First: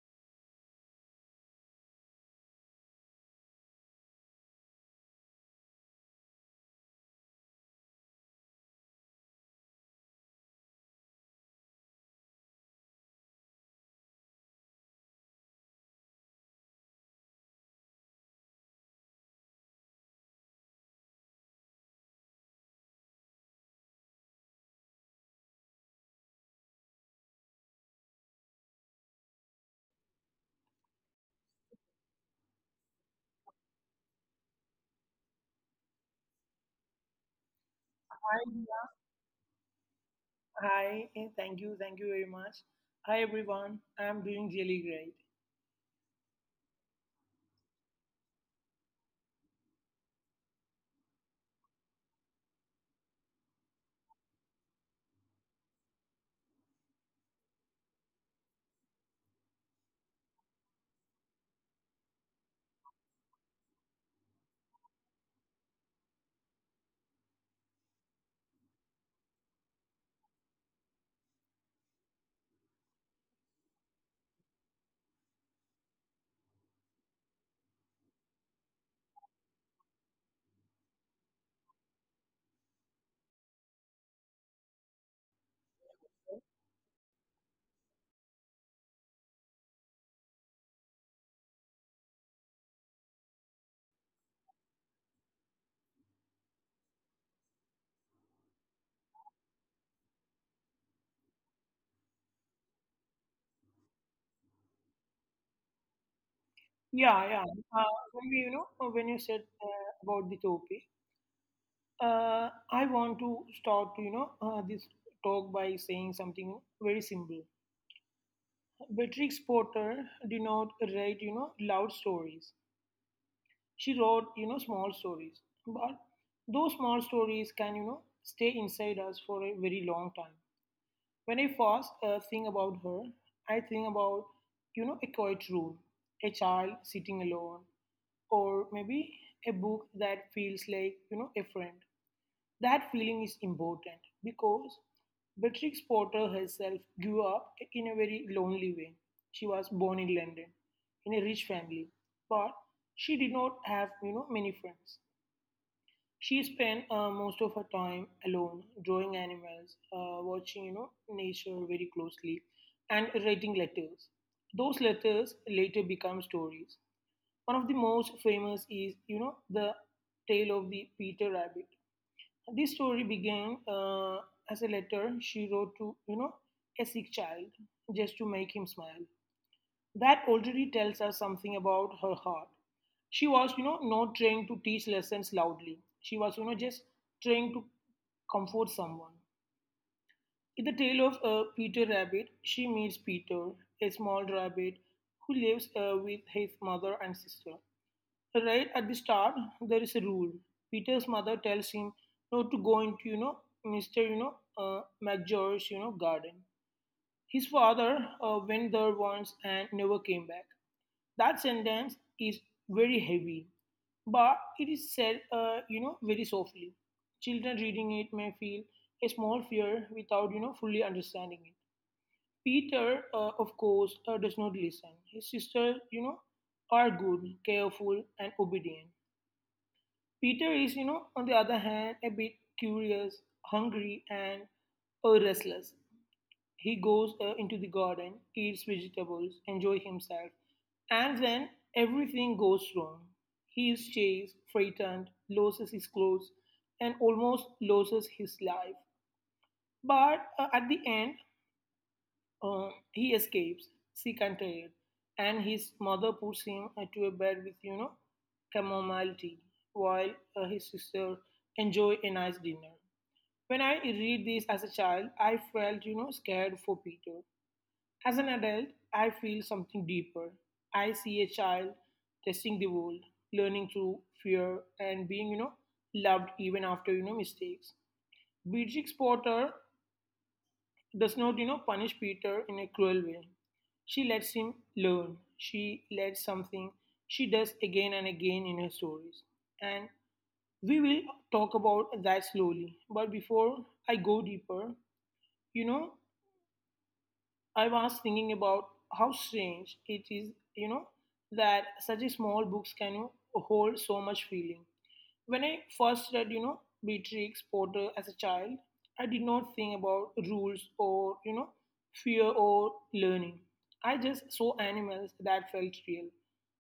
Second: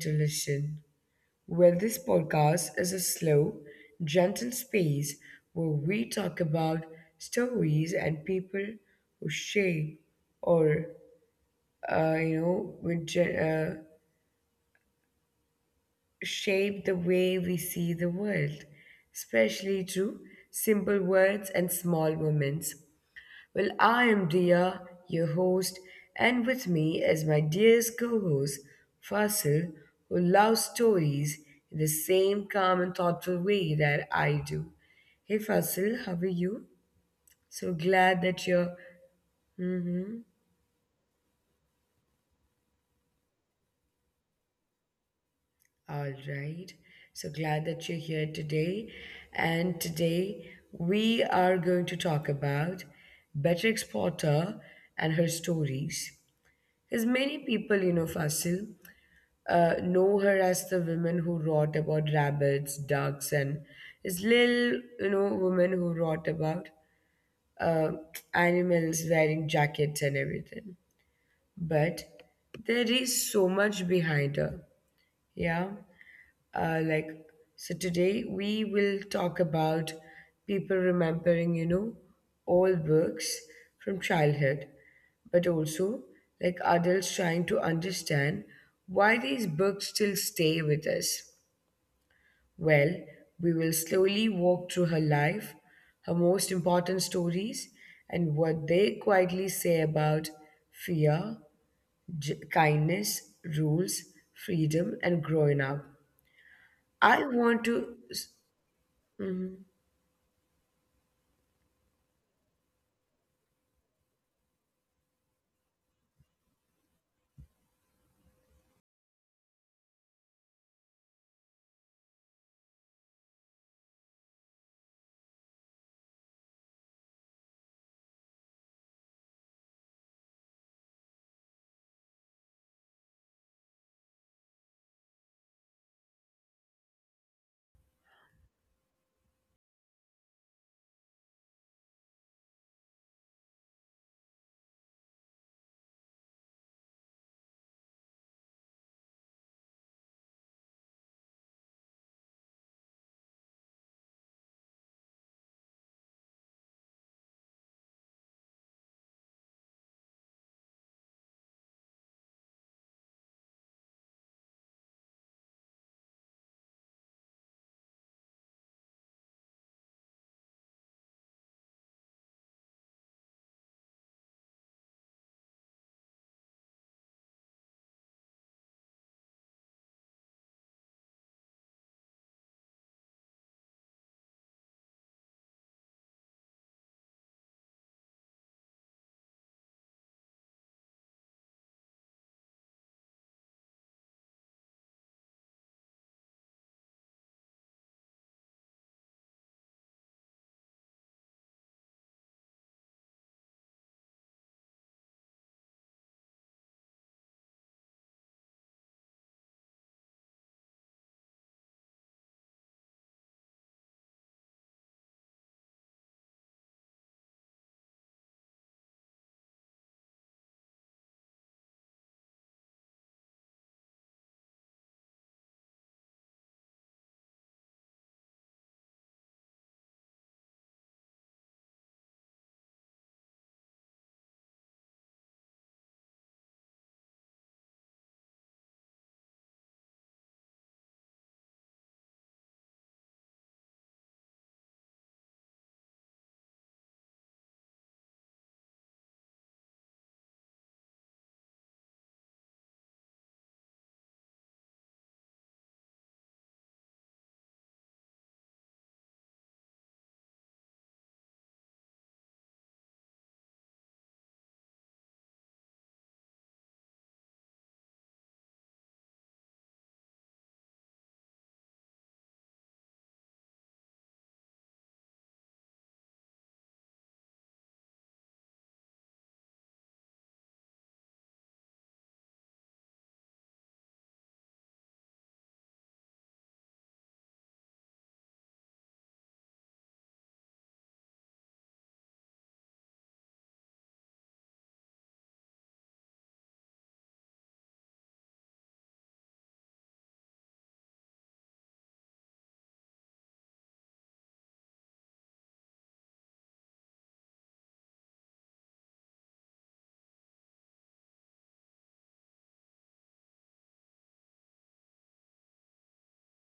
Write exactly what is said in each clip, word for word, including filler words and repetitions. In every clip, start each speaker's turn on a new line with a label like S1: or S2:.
S1: to listen. Well, this podcast is a slow, gentle space where we talk about stories and people who shape or, uh, you know, with, gen- uh, shape the way we see the world, especially through simple words and small moments. Well, I am Dia, your host, and with me is my dearest co host, Fasil, who loves stories in the same calm and thoughtful way that I do. Hey, Fasil, how are you? So glad
S2: Hi,
S1: that you're.
S2: Dia.
S1: Mhm.
S2: Hi, eh, thank you, thank you very much. Hi, everyone. I'm doing really great.
S1: All right. So glad that you're here today. And today we are going to talk about Beatrix Potter and her stories. Because many people, you know, Fasil, uh, know her as the woman who wrote about rabbits, ducks, and this little, you know, woman who wrote about uh, animals wearing jackets and everything. But there is so much behind her. Yeah, uh, like, so today we will talk about people remembering you know old books from childhood, but also like adults trying to understand why these books still stay with us. Well, we will slowly walk through her life, her most important stories, and what they quietly say about fear, j- kindness, rules, freedom, and growing up.
S2: Yeah,
S1: I
S2: yeah.
S1: want
S2: Uh,
S1: to
S2: when we,
S1: s-
S2: you know, uh, when you said
S1: Mm-hmm.
S2: uh, about the topic, uh, I want to start to, you know, uh, this talk by saying something very simple. Beatrix Potter did not write, you know, loud stories. She wrote, you know, small stories. But those small stories can, you know, stay inside us for a very long time. When I first uh, think about her, I think about, you know, a quiet room, a child sitting alone, or maybe a book that feels like, you know, a friend. That feeling is important because Beatrix Potter herself grew up in a very lonely way. She was born in London, in a rich family, but she did not have, you know, many friends. She spent uh, most of her time alone, drawing animals, uh, watching, you know, nature very closely, and writing letters. Those letters later become stories. One of the most famous is, you know, the tale of the Peter Rabbit. This story began uh, as a letter she wrote to, you know, a sick child just to make him smile. That already tells us something about her heart. She was, you know, not trying to teach lessons loudly. She was, you know, just trying to comfort someone. In the tale of uh, Peter Rabbit, she meets Peter, a small rabbit who lives uh, with his mother and sister. Right at the start, there is a rule. Peter's mother tells him not to go into, you know, mister You know, uh, McGeorge's, you know, garden. His father uh, went there once and never came back. That sentence is very heavy, but it is said, uh, you know, very softly. Children reading it may feel a small fear without, you know, fully understanding it. Peter, uh, of course, uh, does not listen. His sisters, you know, are good, careful, and obedient. Peter is, you know, on the other hand, a bit curious, hungry, and uh, restless. He goes uh, into the garden, eats vegetables, enjoys himself, and then everything goes wrong. He is chased, frightened, loses his clothes, and almost loses his life. But uh, at the end, uh, he escapes, sick and tired, and his mother puts him uh, to a bed with, you know, chamomile tea, while uh, his sister enjoy a nice dinner. When I read this as a child, I felt, you know, scared for Peter. As an adult, I feel something deeper. I see a child testing the world, learning through fear, and being, you know, loved even after, you know, mistakes. Beatrix Potter does not, you know, punish Peter in a cruel way. She lets him learn. She lets something she does again and again in her stories. And we will talk about that slowly. But before I go deeper, you know, I was thinking about how strange it is, you know, that such a small books can, you know, hold so much feeling. When I first read, you know, Beatrix Potter as a child, I did not think about rules or, you know, fear or learning. I just saw animals that felt real.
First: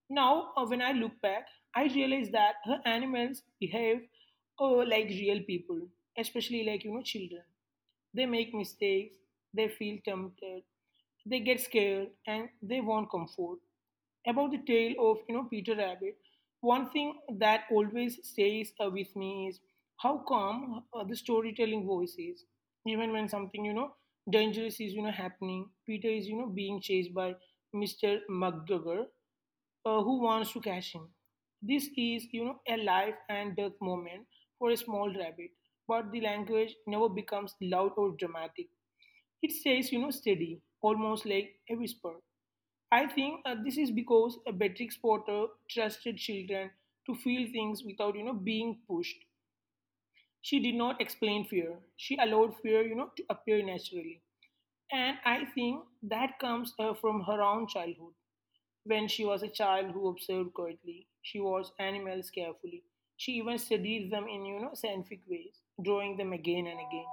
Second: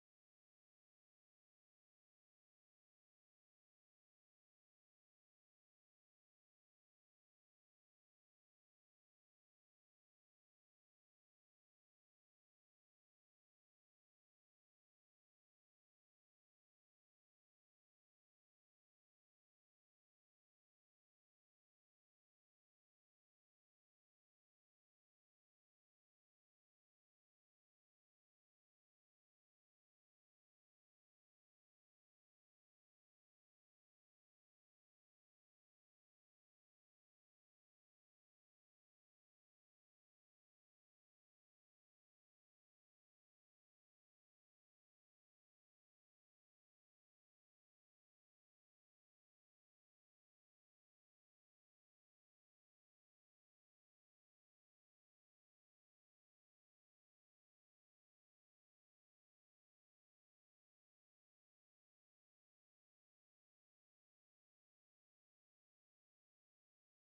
S2: Now, uh, when I look back, I realize that her animals behave uh, like real people, especially like, you know, children. They make mistakes, they feel tempted, they get scared, and they want comfort. About the tale of, you know, Peter Rabbit, one thing that always stays uh, with me is how calm uh, the storytelling voice is. Even when something, you know, dangerous is, you know, happening, Peter is, you know, being chased by mister McGregor, uh, who wants to catch him. This is, you know, a life and death moment for a small rabbit, but the language never becomes loud or dramatic. It stays, you know, steady, almost like a whisper. I think uh, this is because a Beatrix Potter trusted children to feel things without, you know, being pushed. She did not explain fear. She allowed fear, you know, to appear naturally. And I think that comes uh, from her own childhood. When she was a child who observed quietly, she watched animals carefully. She even studied them in, you know, scientific ways, drawing them again and again.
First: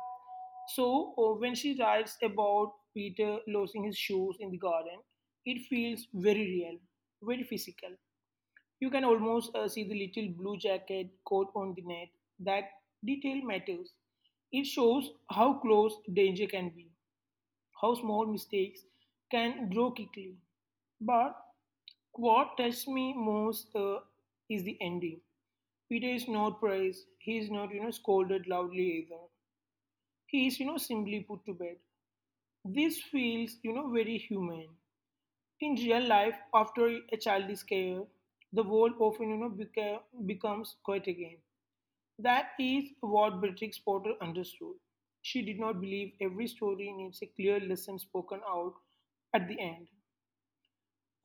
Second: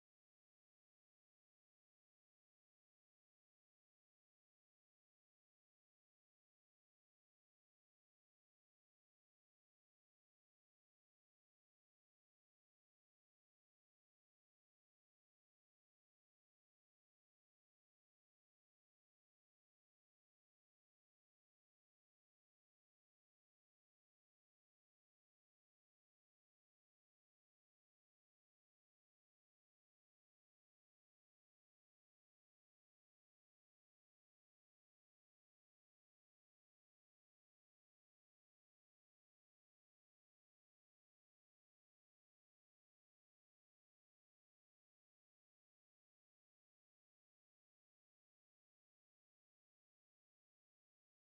S2: So uh, when she writes about Peter losing his shoes in the garden, it feels very real, very physical. You can almost uh, see the little blue jacket caught on the net. That detail matters. It shows how close danger can be, how small mistakes can grow quickly. But what touched me most uh, is the ending. Peter is not praised. He is not, you know, scolded loudly either. He is, you know, simply put to bed. This feels, you know, very human. In real life, after a child is scared, the world often, you know, beca- becomes quiet again. That is what Beatrix Potter understood. She did not believe every story needs a clear lesson spoken out at the end.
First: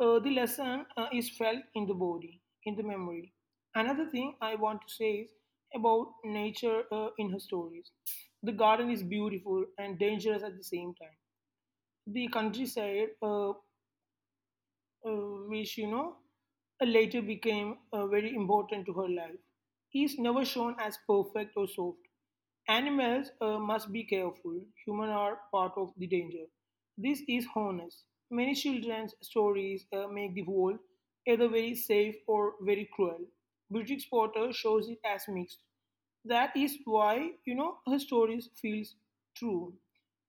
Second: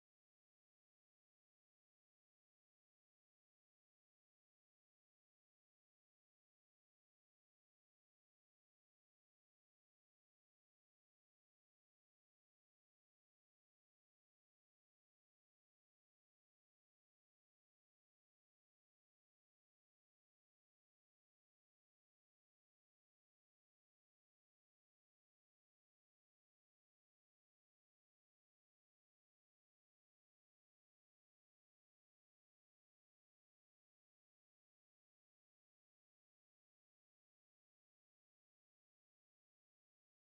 S2: Uh, the lesson uh, is felt in the body, in the memory. Another thing I want to say is about nature uh, in her stories. The garden is beautiful and dangerous at the same time. The countryside, uh, uh, which, you know, later became uh, very important to her life. He is never shown as perfect or soft. Animals uh, must be careful. Humans are part of the danger. This is honest. Many children's stories uh, make the world either very safe or very cruel. British Potter shows it as mixed. That is why, you know, her stories feels true.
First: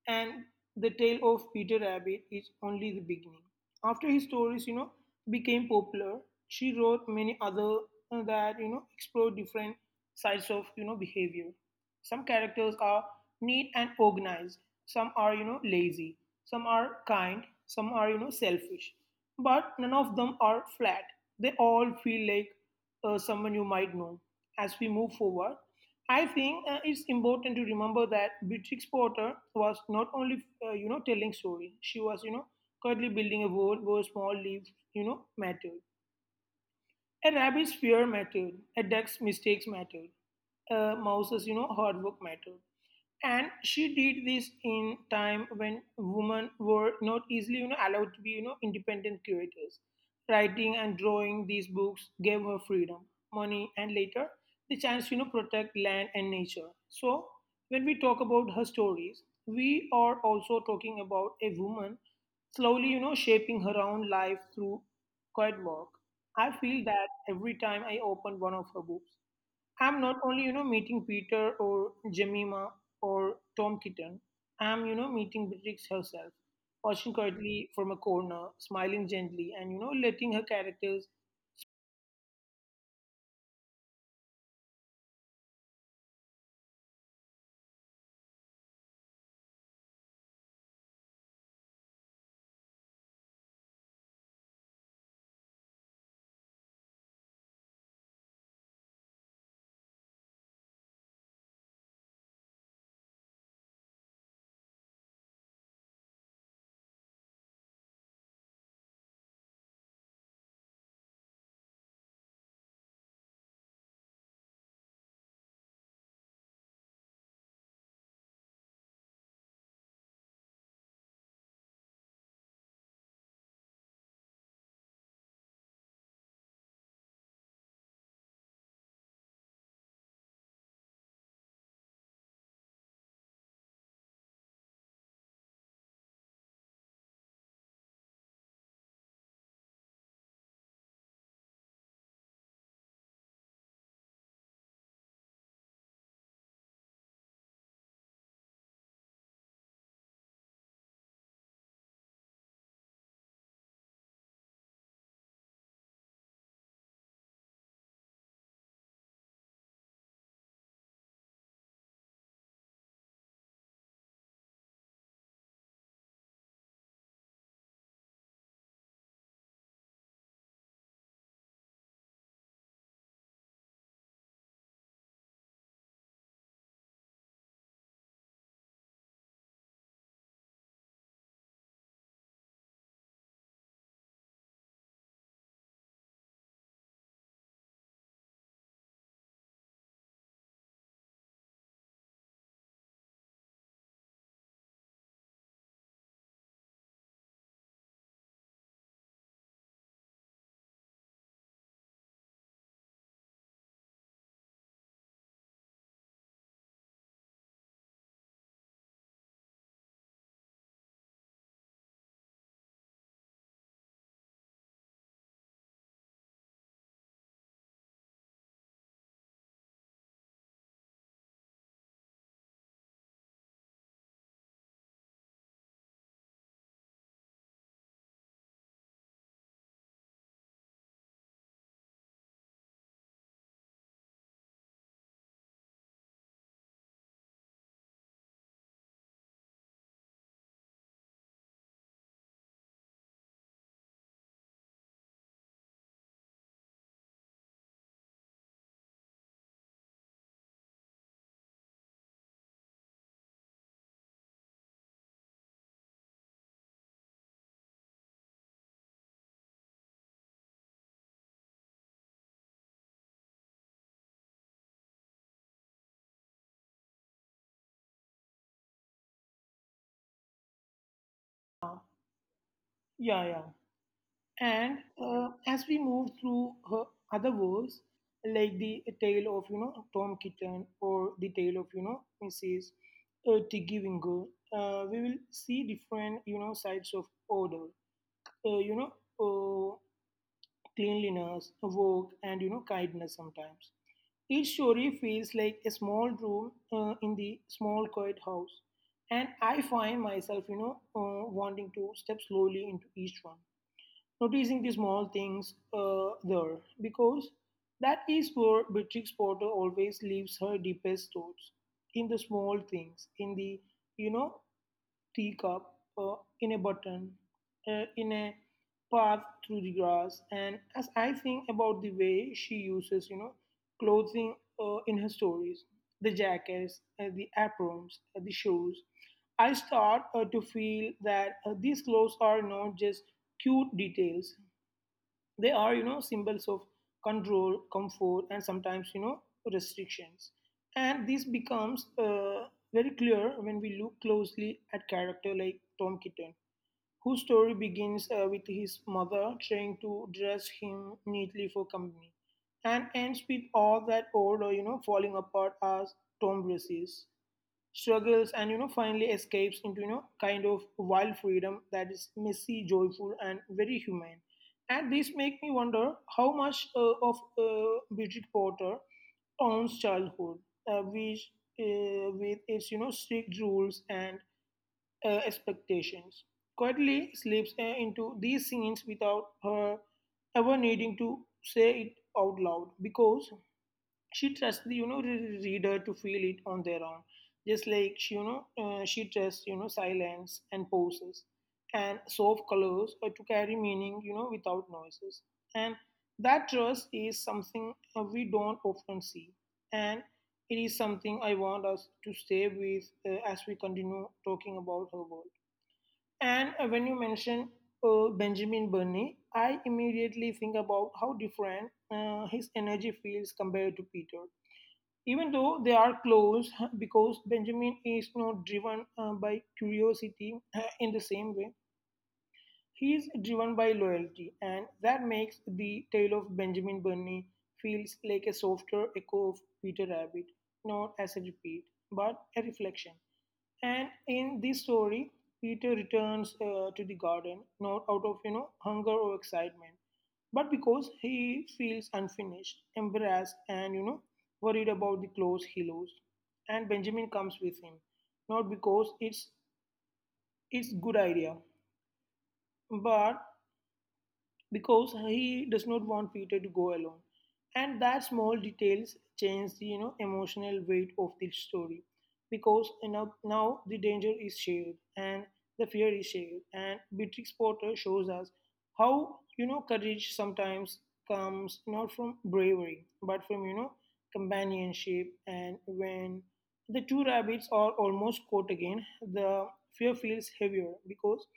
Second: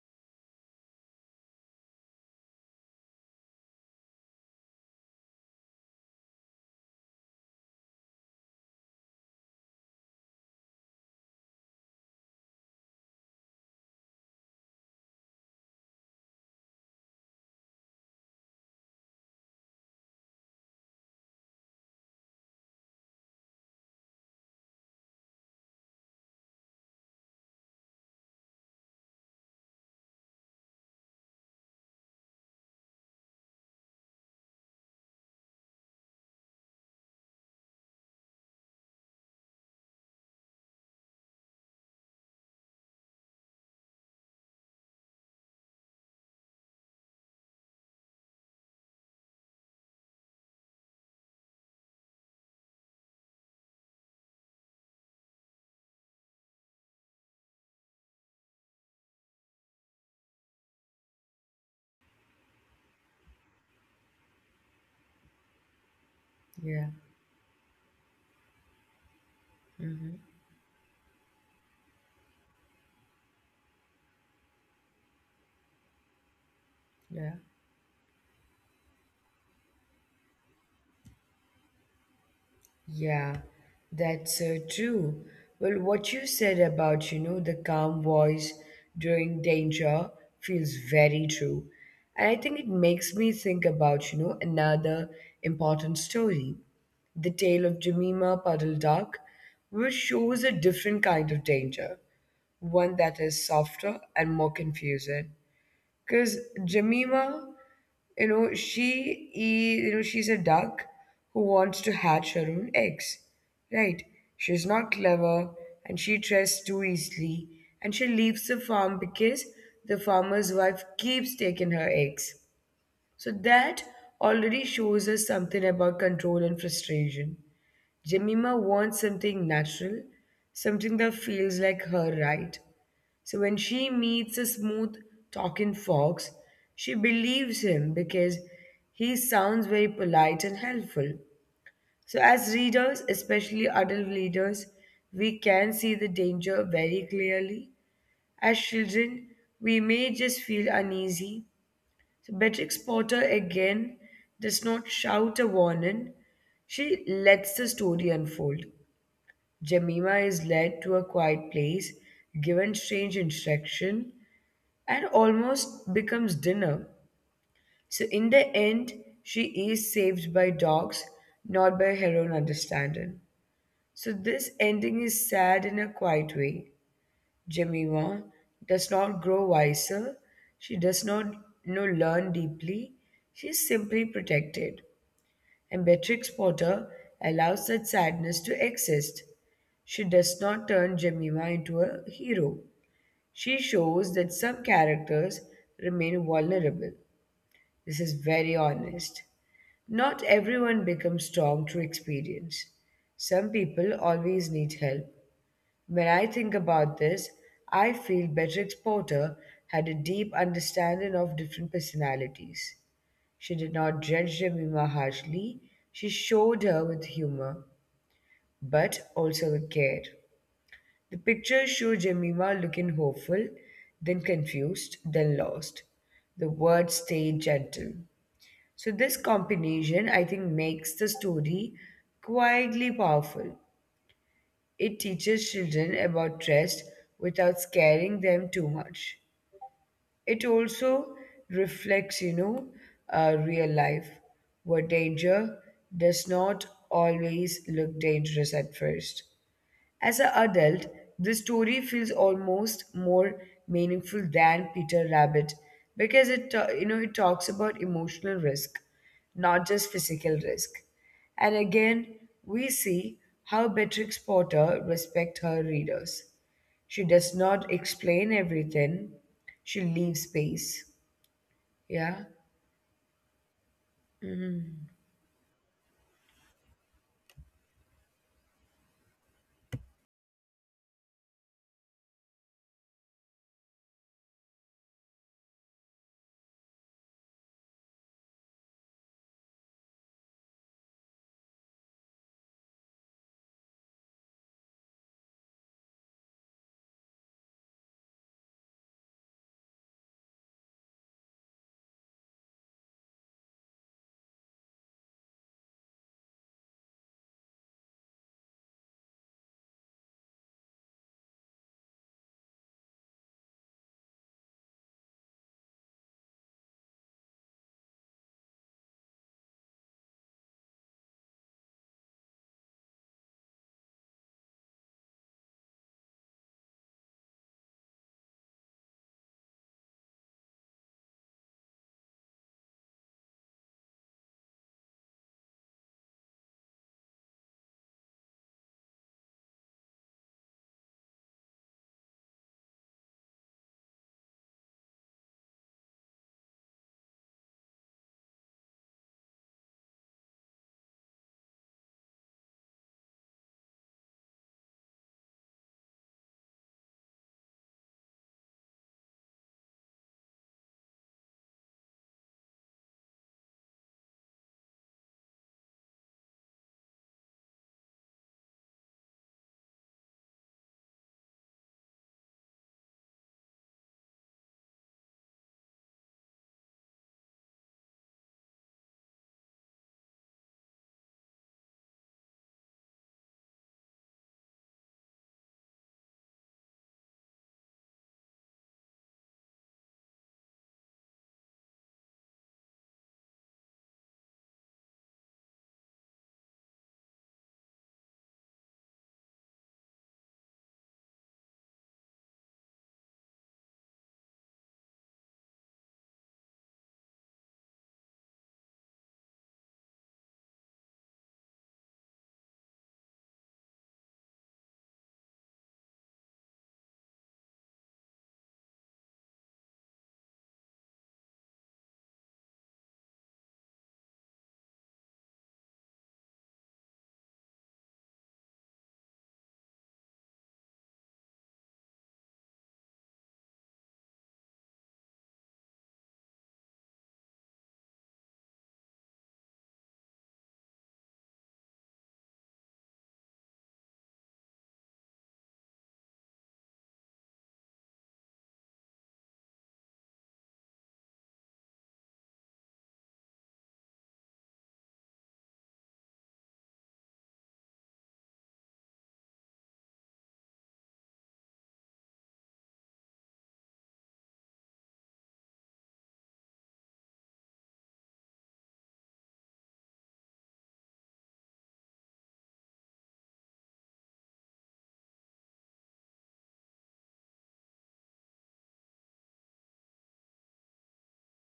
S2: And the tale of Peter Rabbit is only the beginning. After his stories, you know, became popular, she wrote many other, uh, that, you know, explore different sides of, you know, behavior. Some characters are neat and organized. Some are, you know, lazy. Some are kind. Some are, you know, selfish. But none of them are flat. They all feel like uh, someone you might know. As we move forward, I think uh, it's important to remember that Beatrix Potter was not only, uh, you know, telling story. She was, you know, quietly building a world where small lives, you know, mattered. A rabbit's fear mattered. A duck's mistakes mattered. A mouse's, you know, hard work mattered. And she did this in time when women were not easily, you know, allowed to be, you know, independent curators. Writing and drawing these books gave her freedom, money, and later the chance to, you know, protect land and nature. So when we talk about her stories, we are also talking about a woman slowly, you know, shaping her own life through quiet work. I feel
S1: Yeah.
S2: that every time I open one of her books, I'm
S1: Mm-hmm.
S2: not only, you know, meeting Peter or Jemima or Tom Kitten, I'm, you know, meeting Beatrix herself, watching
S1: Yeah.
S2: quietly from a corner, smiling gently, and, you know, letting her characters,
S1: Yeah. That's so true. Well, what you said about, you know, the calm voice during danger feels very true. And I think it makes me think about, you know, another important story, the tale of Jemima Puddle Duck, which shows a different kind of danger, one that is softer and more confusing. Because Jemima, you know, she is, you know, she's a duck who wants to hatch her own eggs, right? She's not clever, and she trusts too easily, and she leaves the farm because the farmer's wife keeps taking her eggs. So that already shows us something about control and frustration. Jemima wants something natural, something that feels like her right. So when she meets a smooth talking fox, she believes him because he sounds very polite and helpful. So as readers, especially adult readers, we can see the danger very clearly. As children, we may just feel uneasy. So Beatrix Potter again does not shout a warning. She lets the story unfold. Jemima is led to a quiet place, given strange instruction, and almost becomes dinner. So, in the end, she is saved by dogs, not by her own understanding. So, this ending is sad in a quiet way. Jemima does not grow wiser, she does not, you know, learn deeply, she is simply protected. And Beatrix Potter allows that sadness to exist. She does not turn Jemima into a hero. She shows that some characters remain vulnerable. This is very honest. Not everyone becomes strong through experience. Some people always need help. When I think about this, I feel Beatrix Potter had a deep understanding of different personalities. She did not judge Jemima harshly, she showed her with humor, but also with care. The pictures show Jemima looking hopeful, then confused, then lost. The words stayed gentle. So this combination, I think, makes the story quietly powerful. It teaches children about trust without scaring them too much. It also reflects, you know, uh, real life, where danger does not always look dangerous at first. As an adult, this story feels almost more meaningful than Peter Rabbit because it ta- you know it talks about emotional risk, not just physical risk. And again, we see how Beatrix Potter respects her readers. She does not explain everything. She leaves space. Yeah.
S2: yeah, yeah. And uh, as we move through her other works, like the tale of, you know, Tom Kitten or the tale of, you know, missus Uh, Tiggy Wingo, uh, we will see different, you know, sides of order, uh, you know, uh, cleanliness, work, and, you know, kindness sometimes. Each story feels like a small room uh, in the small quiet house, and I find myself, you know, uh, wanting to step slowly into each one, noticing the small things uh, there, because that is where Beatrix Potter always leaves her deepest thoughts in the small things, in the, you know, teacup, uh, in a button, uh, in a path through the grass, and as I think about the way she uses, you know, clothing uh, in her stories, the jackets, uh, the aprons, uh, the shoes, I start uh, to feel that uh, these clothes are not just cute details; they are, you know, symbols of control, comfort, and sometimes, you know, restrictions, and this becomes uh, very clear when we look closely at character like Tom Kitten, whose story begins uh, with his mother trying to dress him neatly for company and ends with all that old or, you know, falling apart as Tom dresses struggles and, you know, finally escapes into, you know, kind of wild freedom that is messy, joyful, and very humane. And this make me wonder how much uh, of uh, Bridget Porter owns childhood, uh, which uh, with its, you know, strict rules and, uh, expectations, quietly slips uh, into these scenes without her ever needing to say it out loud, because she trusts the, you know re- reader to feel it on their own, just like she, you know uh, she trusts, you know, silence and pauses and soft colors uh, to carry meaning, you know, without noises. And that trust is something uh, we don't often see, and it is something I want us to stay with uh, as we continue talking about her work. And uh, when You mention uh, Benjamin Burney. I immediately think about how different uh, his energy feels compared to Peter, even though they are close because Benjamin is not driven uh, by curiosity uh, in the same way. He is driven by loyalty, and that makes the tale of Benjamin Bunny feels like a softer echo of Peter Rabbit, not as a repeat, but a reflection. And in this story, Peter returns uh, to the garden, not out of you know hunger or excitement, but because he feels unfinished, embarrassed, and you know worried about the clothes he lost. And Benjamin comes with him, not because it's it's good idea, but because he does not want Peter to go alone. And that small details change the you know emotional weight of the story because you know, now the danger is shared, and the fear is shared, and Beatrix Potter shows us how you know courage sometimes comes not from bravery but from you know companionship. And when the two rabbits are almost caught again, the fear feels heavier because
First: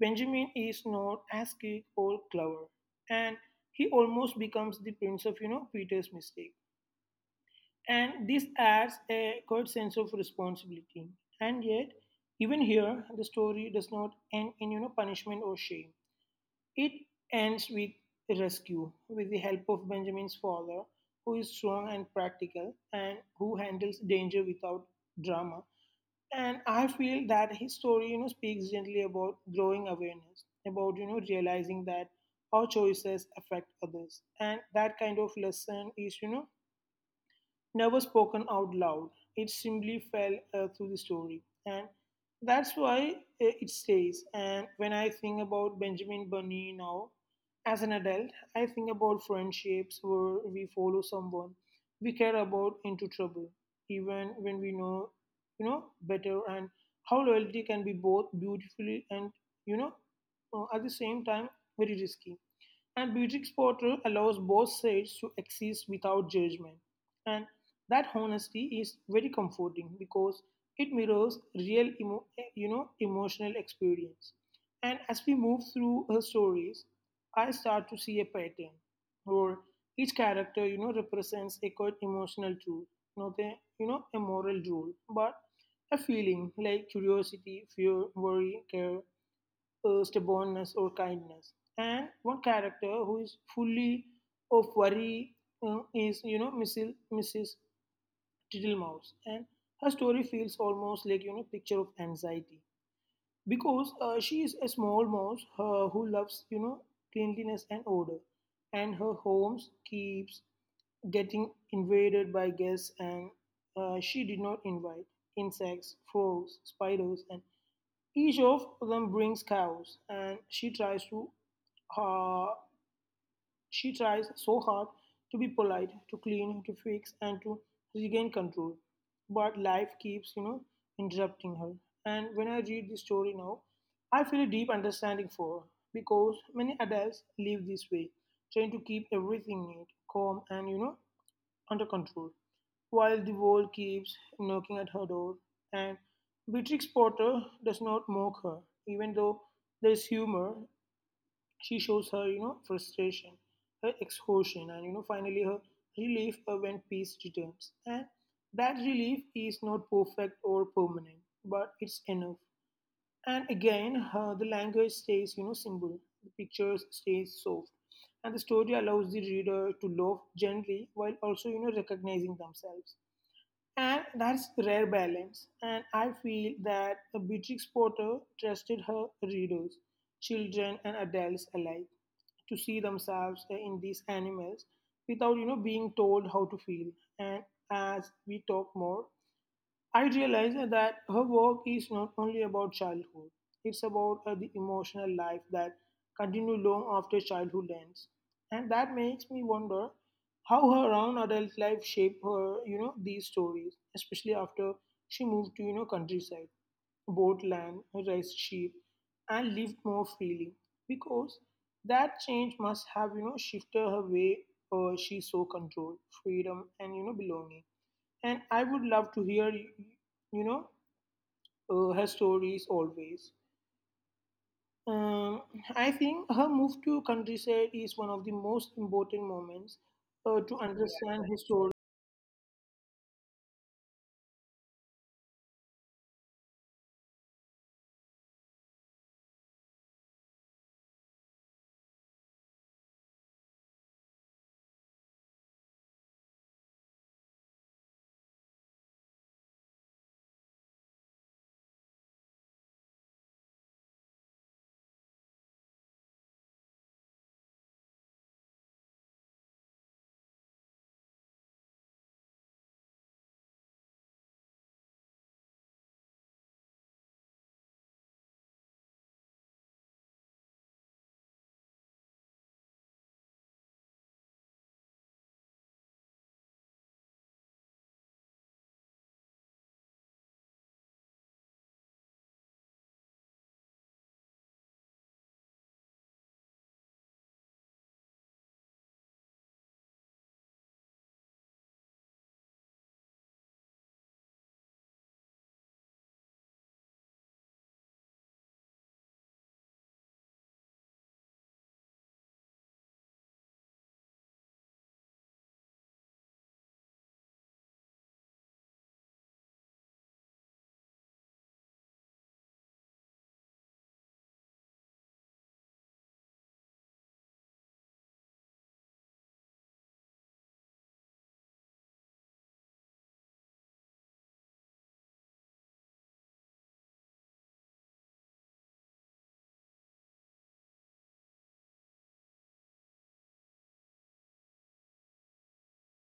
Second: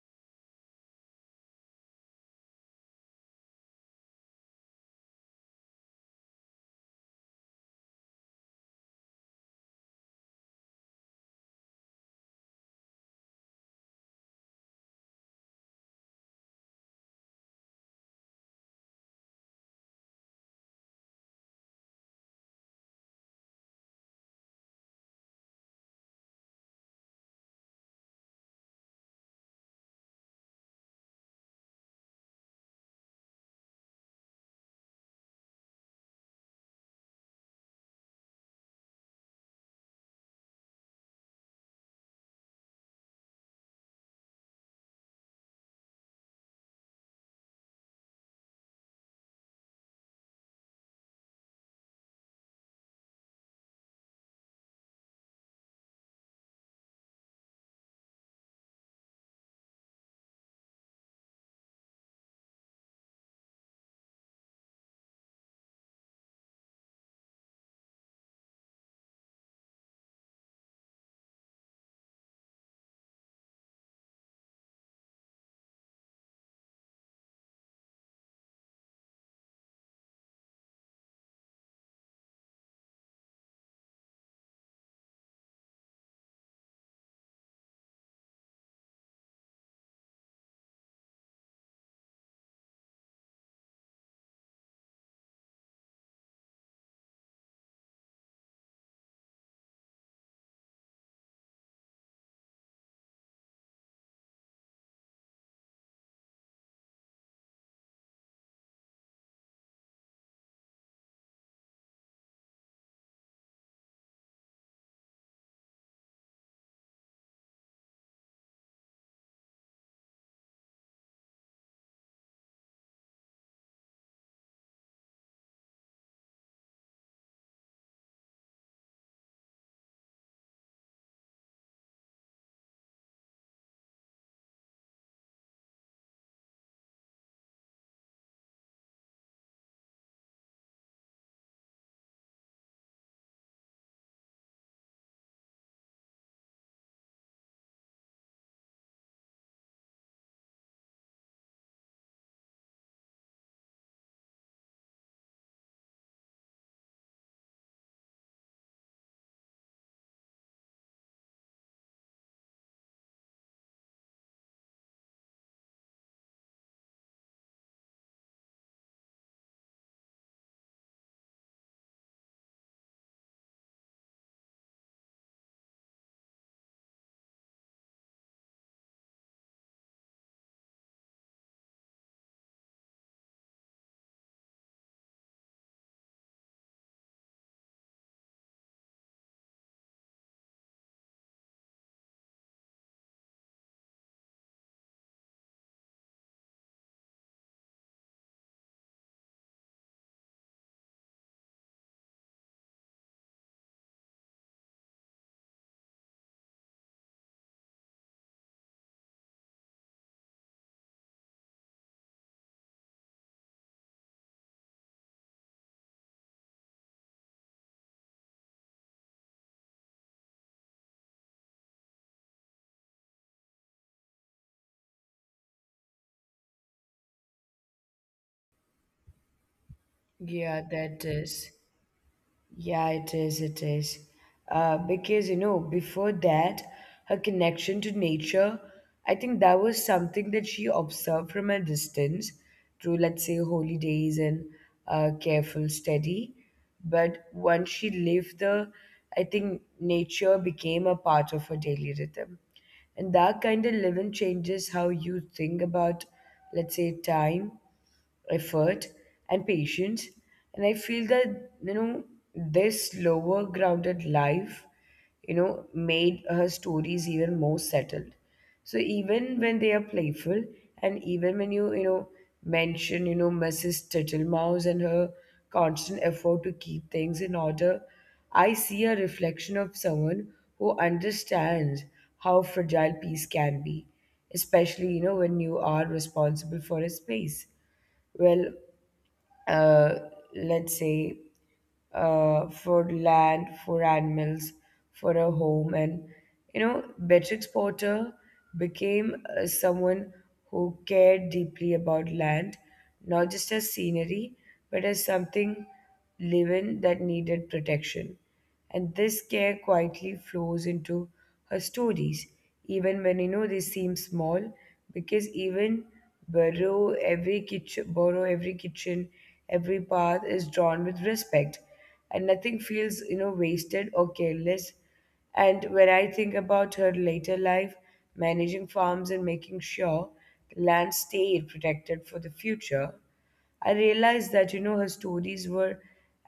S2: Benjamin is not as quick or clever, and he almost becomes the prince of, you know, Peter's mistake. And this adds a good sense of responsibility. And yet, even here, the story does not end in, you know, punishment or shame. It ends with rescue, with the help of Benjamin's father, who is strong and practical, and who handles danger without drama. And I feel that his story, you know, speaks gently about growing awareness, about you know realizing that our choices affect others, and that kind of lesson is you know never spoken out loud. It simply fell uh, through the story. And that's why uh, it stays. And when I think about Benjamin Bunny now, as an adult, I think about friendships where we follow someone we care about into trouble, even when we know, you know, better, and how loyalty can be both beautifully and, you know, uh, at the same time, very risky. And Beatrix Potter allows both sides to exist without judgment. And that honesty is very comforting because it mirrors real emo- you know emotional experience. And as we move through her stories, I start to see a pattern where each character, you know, represents a good emotional truth, not a you know a moral rule, but a feeling like curiosity, fear, worry, care, uh, stubbornness or kindness. And one character who is fully of worry uh, is, you know, Missus Mrs. Tittlemouse. And her story feels almost like, you know, picture of anxiety because uh, she is a small mouse uh, who loves, you know, cleanliness and order. And her homes keeps getting invaded by guests, and uh, she did not invite insects, frogs, spiders, and each of them brings cows, and she tries to uh, she tries so hard to be polite, to clean, to fix, and to regain control. But life keeps, you know, interrupting her. And when I read this story now, I feel a deep understanding for her because many adults live this way, trying to keep everything neat, calm, and you know, under control, while the wall keeps knocking at her door. And Beatrix Potter does not mock her, even though there's humor. She shows her, you know, frustration, her exhaustion, and you know, finally her relief uh, when peace returns. And that relief is not perfect or permanent, but it's enough. And again, uh, the language stays, you know, simple. The pictures stay soft, and the story allows the reader to love gently while also, you know, recognizing themselves. And that's rare balance. And I feel that Beatrix Potter trusted her readers, children and adults alike, to see themselves in these animals without, you know, being told how to feel. And as we talk more, I realize that her work is not only about childhood, it's about uh, the emotional life that continues long after childhood ends. And that makes me wonder how her own adult life shaped her, you know, these stories, especially after she moved to, you know, countryside, bought land, raised sheep, and lived more freely. Because that change must have, you know, shifted her way uh, she saw control, freedom, and, you know, belonging. And I would love to hear you know uh, her stories always. Um, I think her move to countryside is one of the most important moments uh, to
S1: Yeah, that
S2: understand
S1: is.
S2: history.
S1: Yeah, it is, it is. Uh, because, you know, before that, her connection to nature, I think that was something that she observed from a distance through, let's say, holy days and uh, careful study. But once she lived the, I think nature became a part of her daily rhythm. And that kind of living changes how you think about, let's say, time, effort, and patience. And I feel that, you know this slower, grounded life, you know made her stories even more settled. So even when they are playful, and even when you you know mention, you know Mrs. Tittlemouse and her constant effort to keep things in order, I see a reflection of someone who understands how fragile peace can be, especially, you know when you are responsible for a space. Well, uh, let's say, uh, for land, for animals, for a home. And, you know, Beatrix Potter became, uh, someone who cared deeply about land, not just as scenery, but as something living that needed protection. And this care quietly flows into her stories, even when, you know they seem small, because even burrow every kitchen burrow every kitchen, every path is drawn with respect. And nothing feels, you know, wasted or careless. And when I think about her later life, managing farms and making sure the land stayed protected for the future, I realized that, you know, her stories were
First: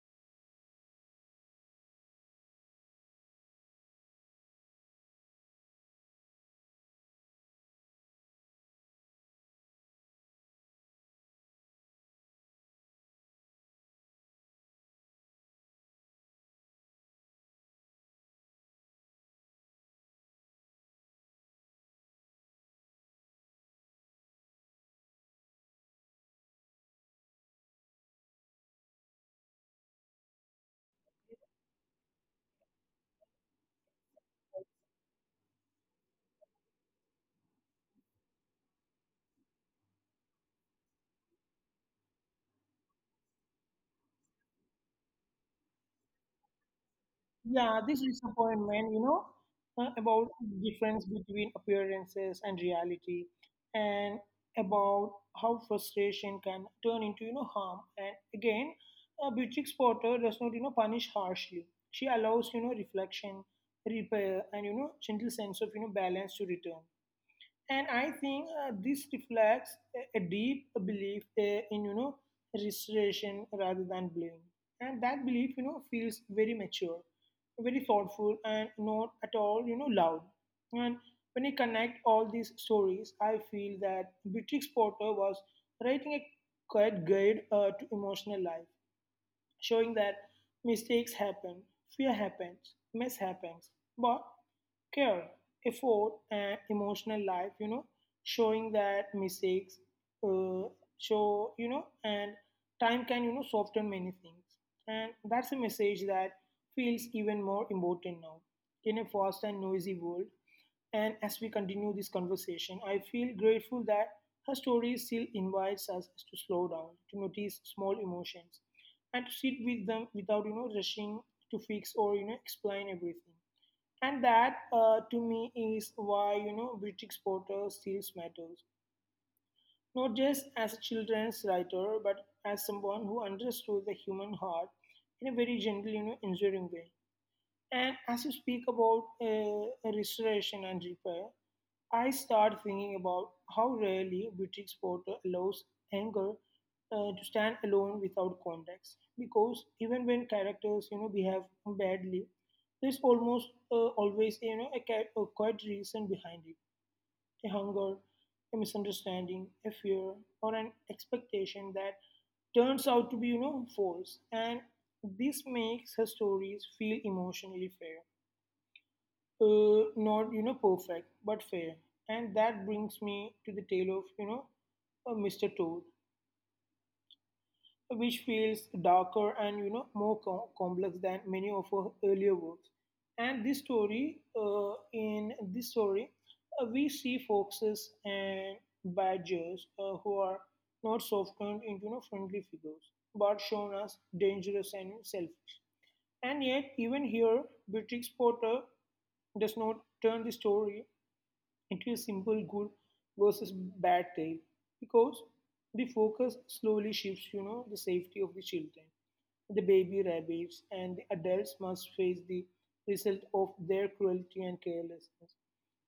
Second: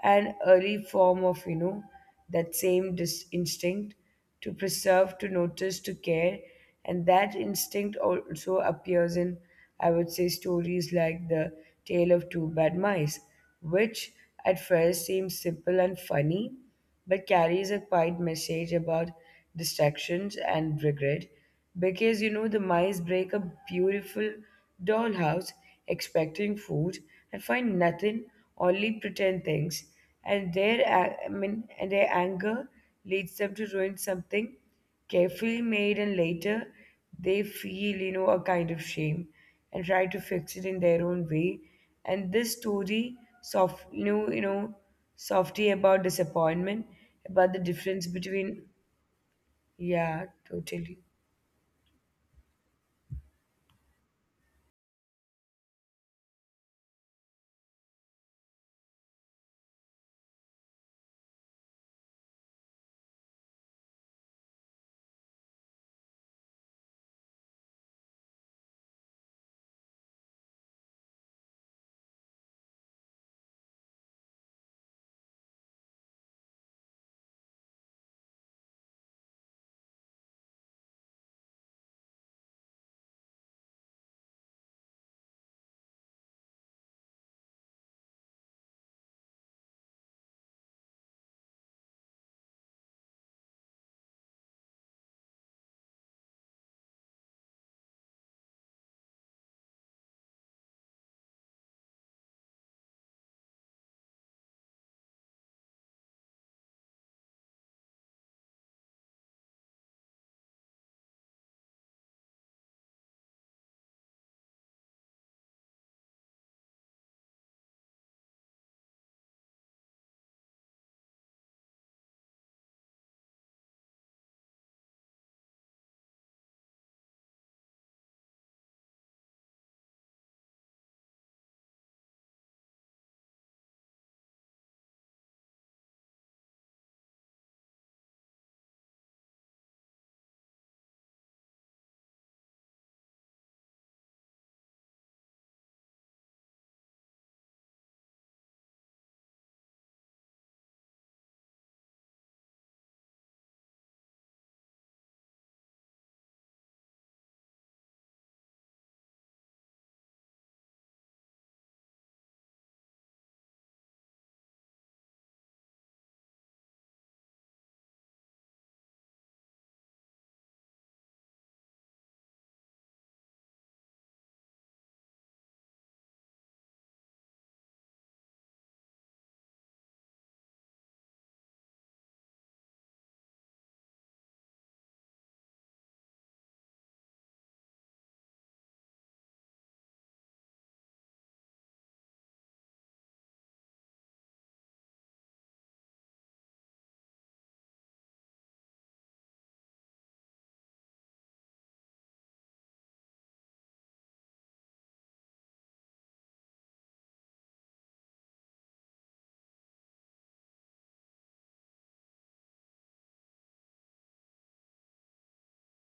S1: an early form of, you know, that same dis- instinct to preserve, to notice, to care. And that instinct also appears in, I would say, stories like The Tale of Two Bad Mice, which at first seems simple and funny, but carries a quiet message about distractions and regret. Because, you know the mice break a beautiful dollhouse expecting food and find nothing, only pretend things. And their a- I mean, and their anger leads them to ruin something carefully made, and later they feel, you know, a kind of shame and try to fix it in their own way. And this story soft you know, you know, softy about disappointment, about the
S2: Yeah, this
S1: difference between,
S2: disappointment, you know, uh,
S1: yeah,
S2: about the
S1: totally.
S2: difference between appearances and reality, and about how frustration can turn into, you know, harm. And again, uh, Beatrix Potter does not, you know, punish harshly. She allows, you know, reflection, repair, and you know, gentle sense of, you know, balance to return. And I think uh, this reflects a, a deep belief uh, in, you know, restoration rather than blame. And that belief, you know, feels very mature, very thoughtful, and not at all, you know, loud. And when I connect all these stories, I feel that Beatrix Potter was writing a quiet guide uh, to emotional life, showing that mistakes happen, fear happens, mess happens, but care, effort, and emotional life, you know, showing that mistakes uh, show, you know, and time can, you know, soften many things. And that's a message that feels even more important now in a fast and noisy world. And as we continue this conversation, I feel grateful that her story still invites us to slow down, to notice small emotions, and to sit with them without, you know, rushing to fix or, you know, explain everything. And that, uh, to me, is why you know British Potter still matters, not just as a children's writer, but as someone who understood the human heart in a very gentle, you know, enduring way. And as you speak about uh, restoration and repair, I start thinking about how rarely British Potter allows anger uh, to stand alone without context. Because even when characters, you know, behave badly, there's almost uh, always, you know, a, ca- a quiet reason behind it: a hunger, a misunderstanding, a fear, or an expectation that turns out to be, you know, false. And this makes her stories feel emotionally fair, uh, not you know perfect but fair. And that brings me to the tale of you know uh, Mr. Toad, which feels darker and you know more com- complex than many of her earlier works. And this story uh, in this story uh, we see foxes and badgers uh, who are not softened into you know, friendly figures but shown as dangerous and selfish. And yet even here Beatrix Potter does not turn the story into a simple good versus bad tale, because the focus slowly shifts, you know, the safety of the children. The baby rabbits and the adults must face the result of their cruelty and carelessness.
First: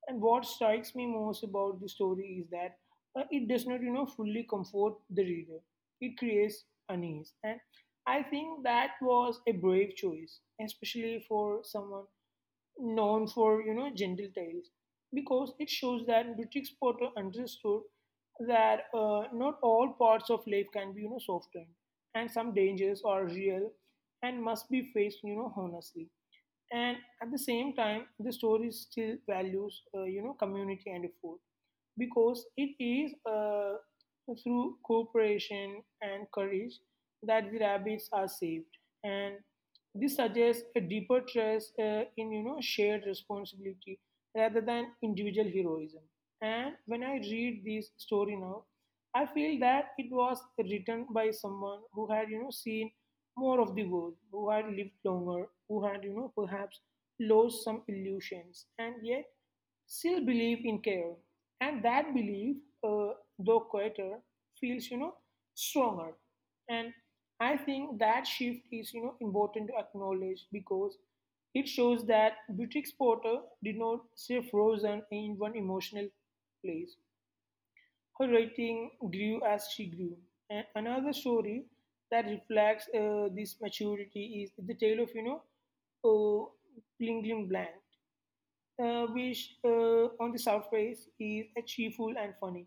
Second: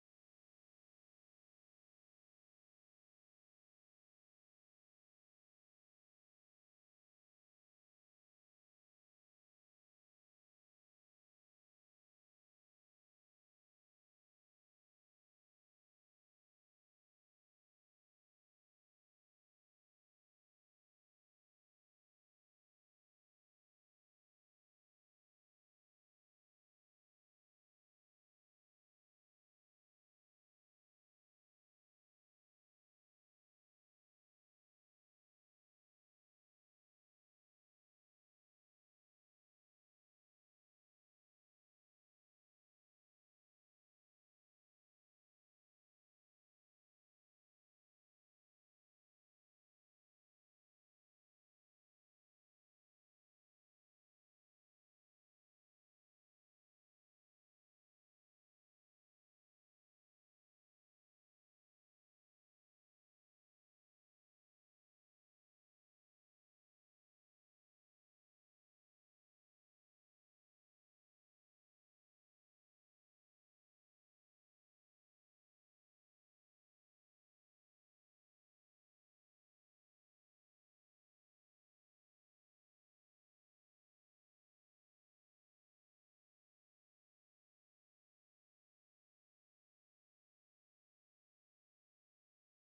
S2: And what strikes me most about the story is that uh, it does not, you know, fully comfort the reader. It creates unease. And I think that was a brave choice, especially for someone known for you know gentle tales, because it shows that British Potter understood that uh, not all parts of life can be you know softened, and some dangers are real and must be faced you know honestly. And at the same time the story still values uh, you know community and food, because it is uh, through cooperation and courage that the rabbits are saved. And this suggests a deeper trust uh, in you know shared responsibility rather than individual heroism. And when I read this story now, I feel that it was written by someone who had you know seen more of the world, who had lived longer, who had, you know, perhaps lost some illusions, and yet still believe in care. And that belief, uh, though quieter, feels, you know, stronger. And I think that shift is, you know, important to acknowledge because it shows that British Porter did not stay frozen in one emotional place. Her writing grew as she grew. A- Another story that reflects uh, this maturity is the tale of, you know, uh, Blingling Bland, uh, which uh, on the surface is a cheerful and funny,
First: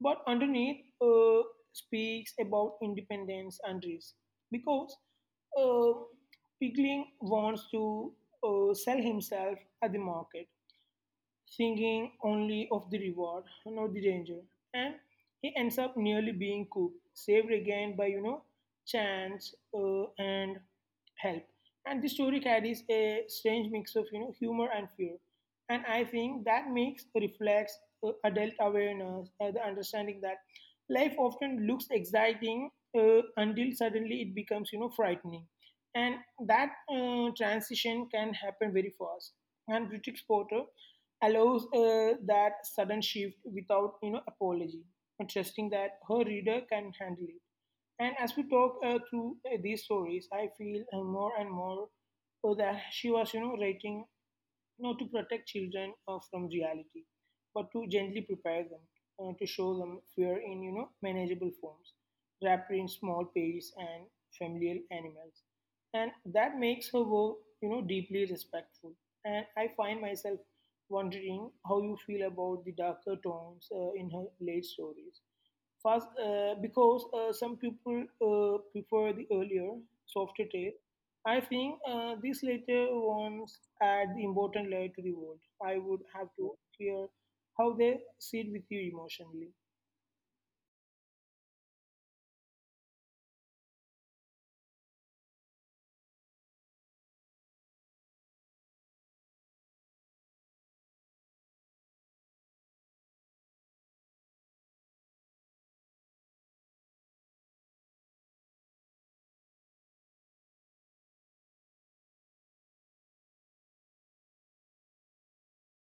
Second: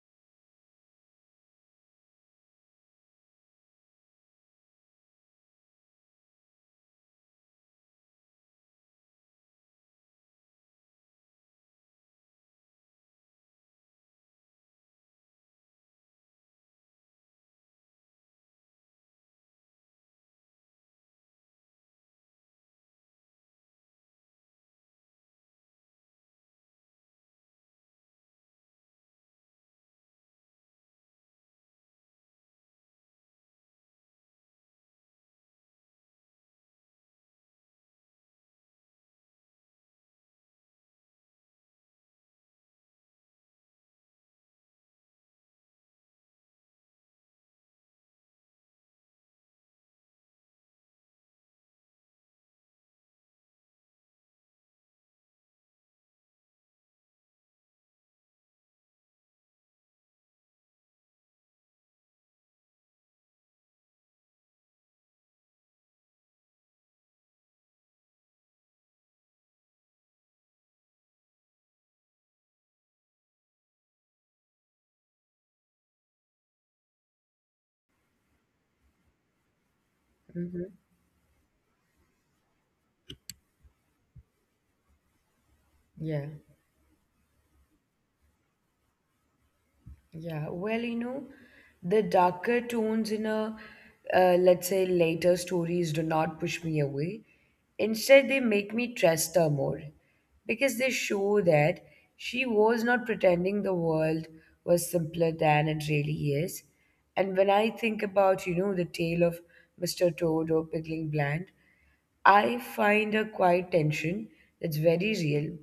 S2: but underneath uh, speaks about independence and risk because uh, Pigling wants to uh, sell himself at the market, thinking only of the reward, not the danger. And he ends up nearly being cooked, saved again by, you know, chance uh, and help. And the story carries a strange mix of, you know, humor and fear. And I think that makes reflects uh, adult awareness, uh, the understanding that life often looks exciting uh, until suddenly it becomes, you know, frightening. And that uh, transition can happen very fast. And British Porter allows uh, that sudden shift without you know apology, and trusting that her reader can handle it. And as we talk uh, through uh, these stories, I feel uh, more and more uh, that she was you know writing not to protect children uh, from reality, but to gently prepare them, uh, to show them fear in you know manageable forms, wrapped in small pages and familiar animals, and that makes her work you know deeply respectful. And I find myself wondering how you feel about the darker tones uh, in her late stories. First, uh, because uh, some people uh, prefer the earlier, softer taste. I think uh, these later ones add the important layer to the world. I would
S1: Yeah.
S2: have to hear how they sit with you emotionally.
S1: Yeah, well, you know, the darker tones in a, uh, let's say, later stories do not push me away. Instead, they make me trust her more because they show that she was not pretending the world was simpler than it really is. And when I think about, you know, the tale of mister Toad or Piggling Bland, I find a quiet tension that's very real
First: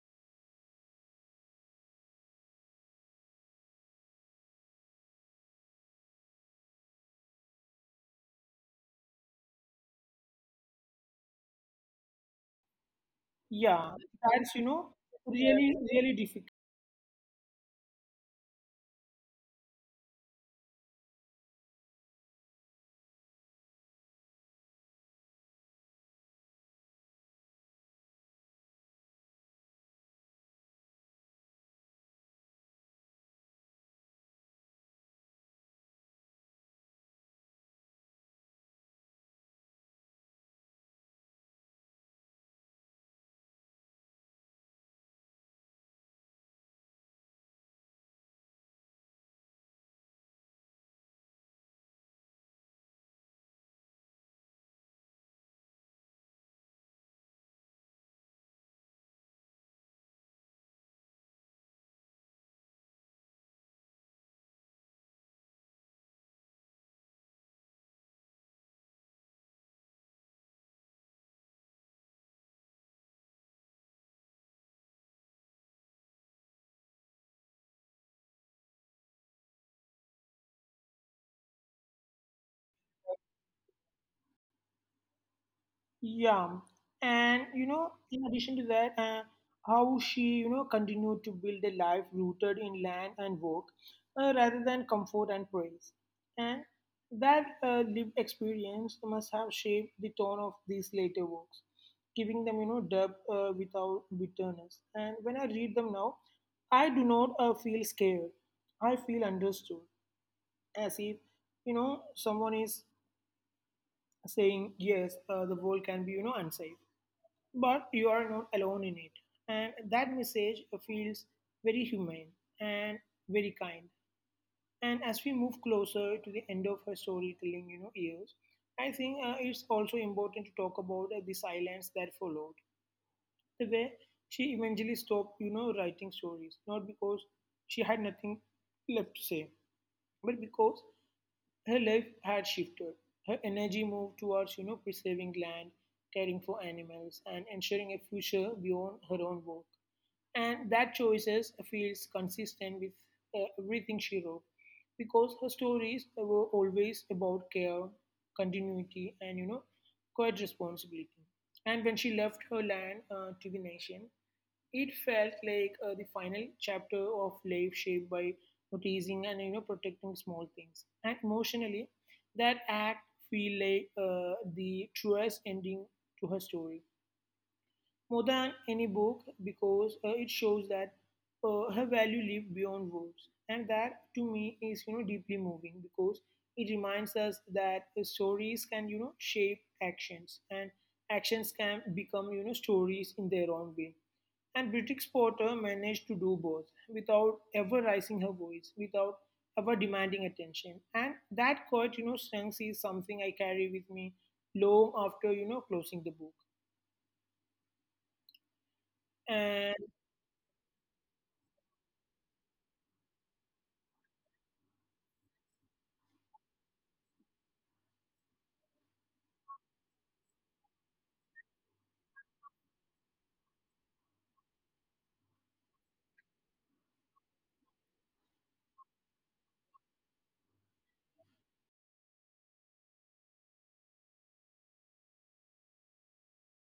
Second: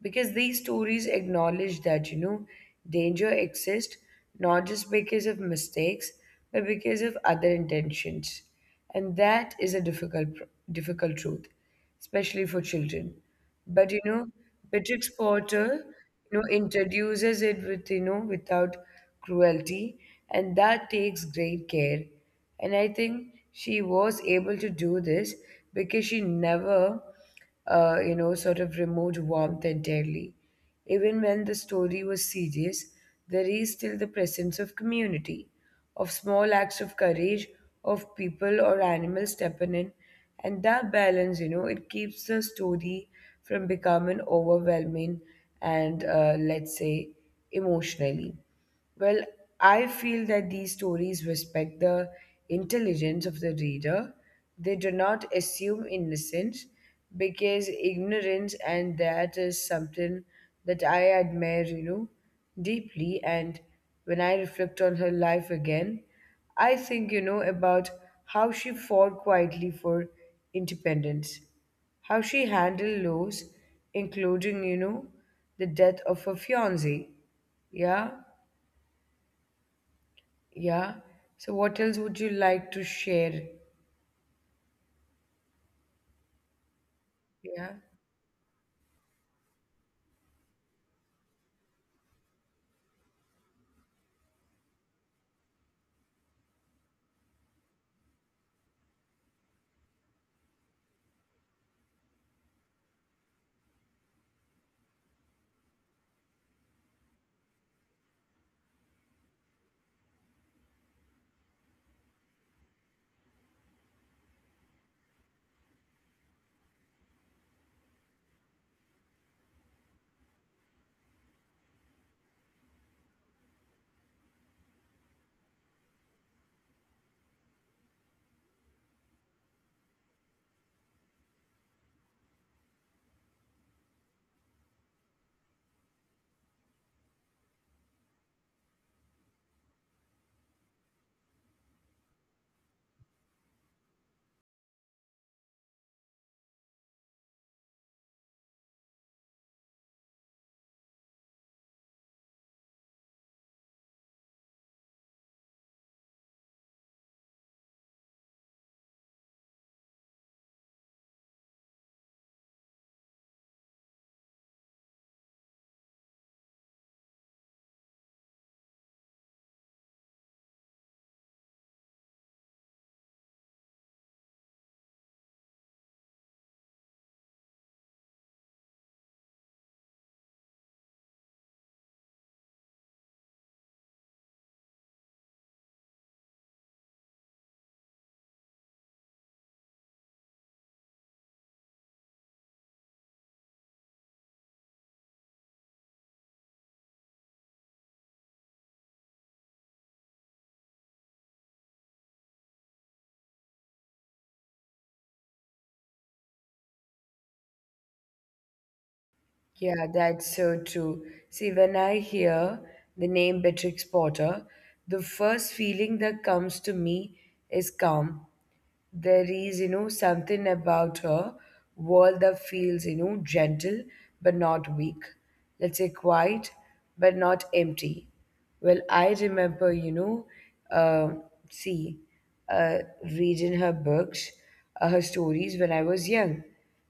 S1: because these stories acknowledge that, you know danger exists not just because of mistakes but because of other intentions, and that is a difficult pr- difficult truth, especially for children. But, you
S2: Yeah,
S1: know
S2: that's you
S1: Patrick
S2: know
S1: Porter,
S2: really really
S1: you know
S2: difficult.
S1: introduces it with you know without cruelty, and that takes great care. And I think she was able to do this because she never, uh, you know, sort of removed warmth entirely. Even when the story was serious, there is still the presence of community, of small acts of courage, of people or animals stepping in, and that balance, you know, it keeps the story from becoming overwhelming and, uh, let's say, emotionally. Well, I feel that these stories respect the intelligence of the reader. They do not assume innocence because ignorance, and that is something that I admire, you know, deeply. And when I reflect on her life again, I think, you know, about how she fought quietly for independence, how she handled loss, including, you know, the death of her fiance. Yeah. Yeah. So what else would you like to share?
S2: Yeah, and you know,
S1: Yeah.
S2: in addition to that, uh, how she you know continued to build a life rooted in land and work, uh, rather than comfort and praise, and that uh, lived experience must have shaped the tone of these later works, giving them you know depth uh, without bitterness. And when I read them now, I do not uh, feel scared. I feel understood, as if you know someone is saying yes, uh, the world can be you know unsafe, but you are not alone in it. And that message feels very humane and very kind. And as we move closer to the end of her storytelling, you know, years, I think uh, it's also important to talk about uh, the silence that followed. The way she eventually stopped, you know, writing stories, not because she had nothing left to say, but because her life had shifted. Her energy moved towards, you know, preserving land, caring for animals, and ensuring a future beyond her own work. And that choices feels consistent with uh, everything she wrote, because her stories were always about care, continuity, and you know, quiet responsibility. And when she left her land uh, to the nation, it felt like uh, the final chapter of life shaped by noticing and you know protecting small things. And emotionally, that act feel like uh, the truest ending to her story, more than any book, because uh, it shows that uh, her value lived beyond words. And that to me is you know deeply moving, because it reminds us that the stories can you know shape actions, and actions can become you know stories in their own way. And British Potter managed to do both without ever raising her voice, without ever demanding attention. And that quite, you know, strength is something I carry with me long after, you know, closing the book.
S1: Yeah,
S2: And.
S1: that's so true. See, when I hear the name Beatrix Potter, the first feeling that comes to me is calm. There is, you know, something about her world that feels, you know, gentle but not weak. Let's say quiet but not empty. Well, I remember, you know, uh, see, uh, reading her books. Uh, her stories when I was young.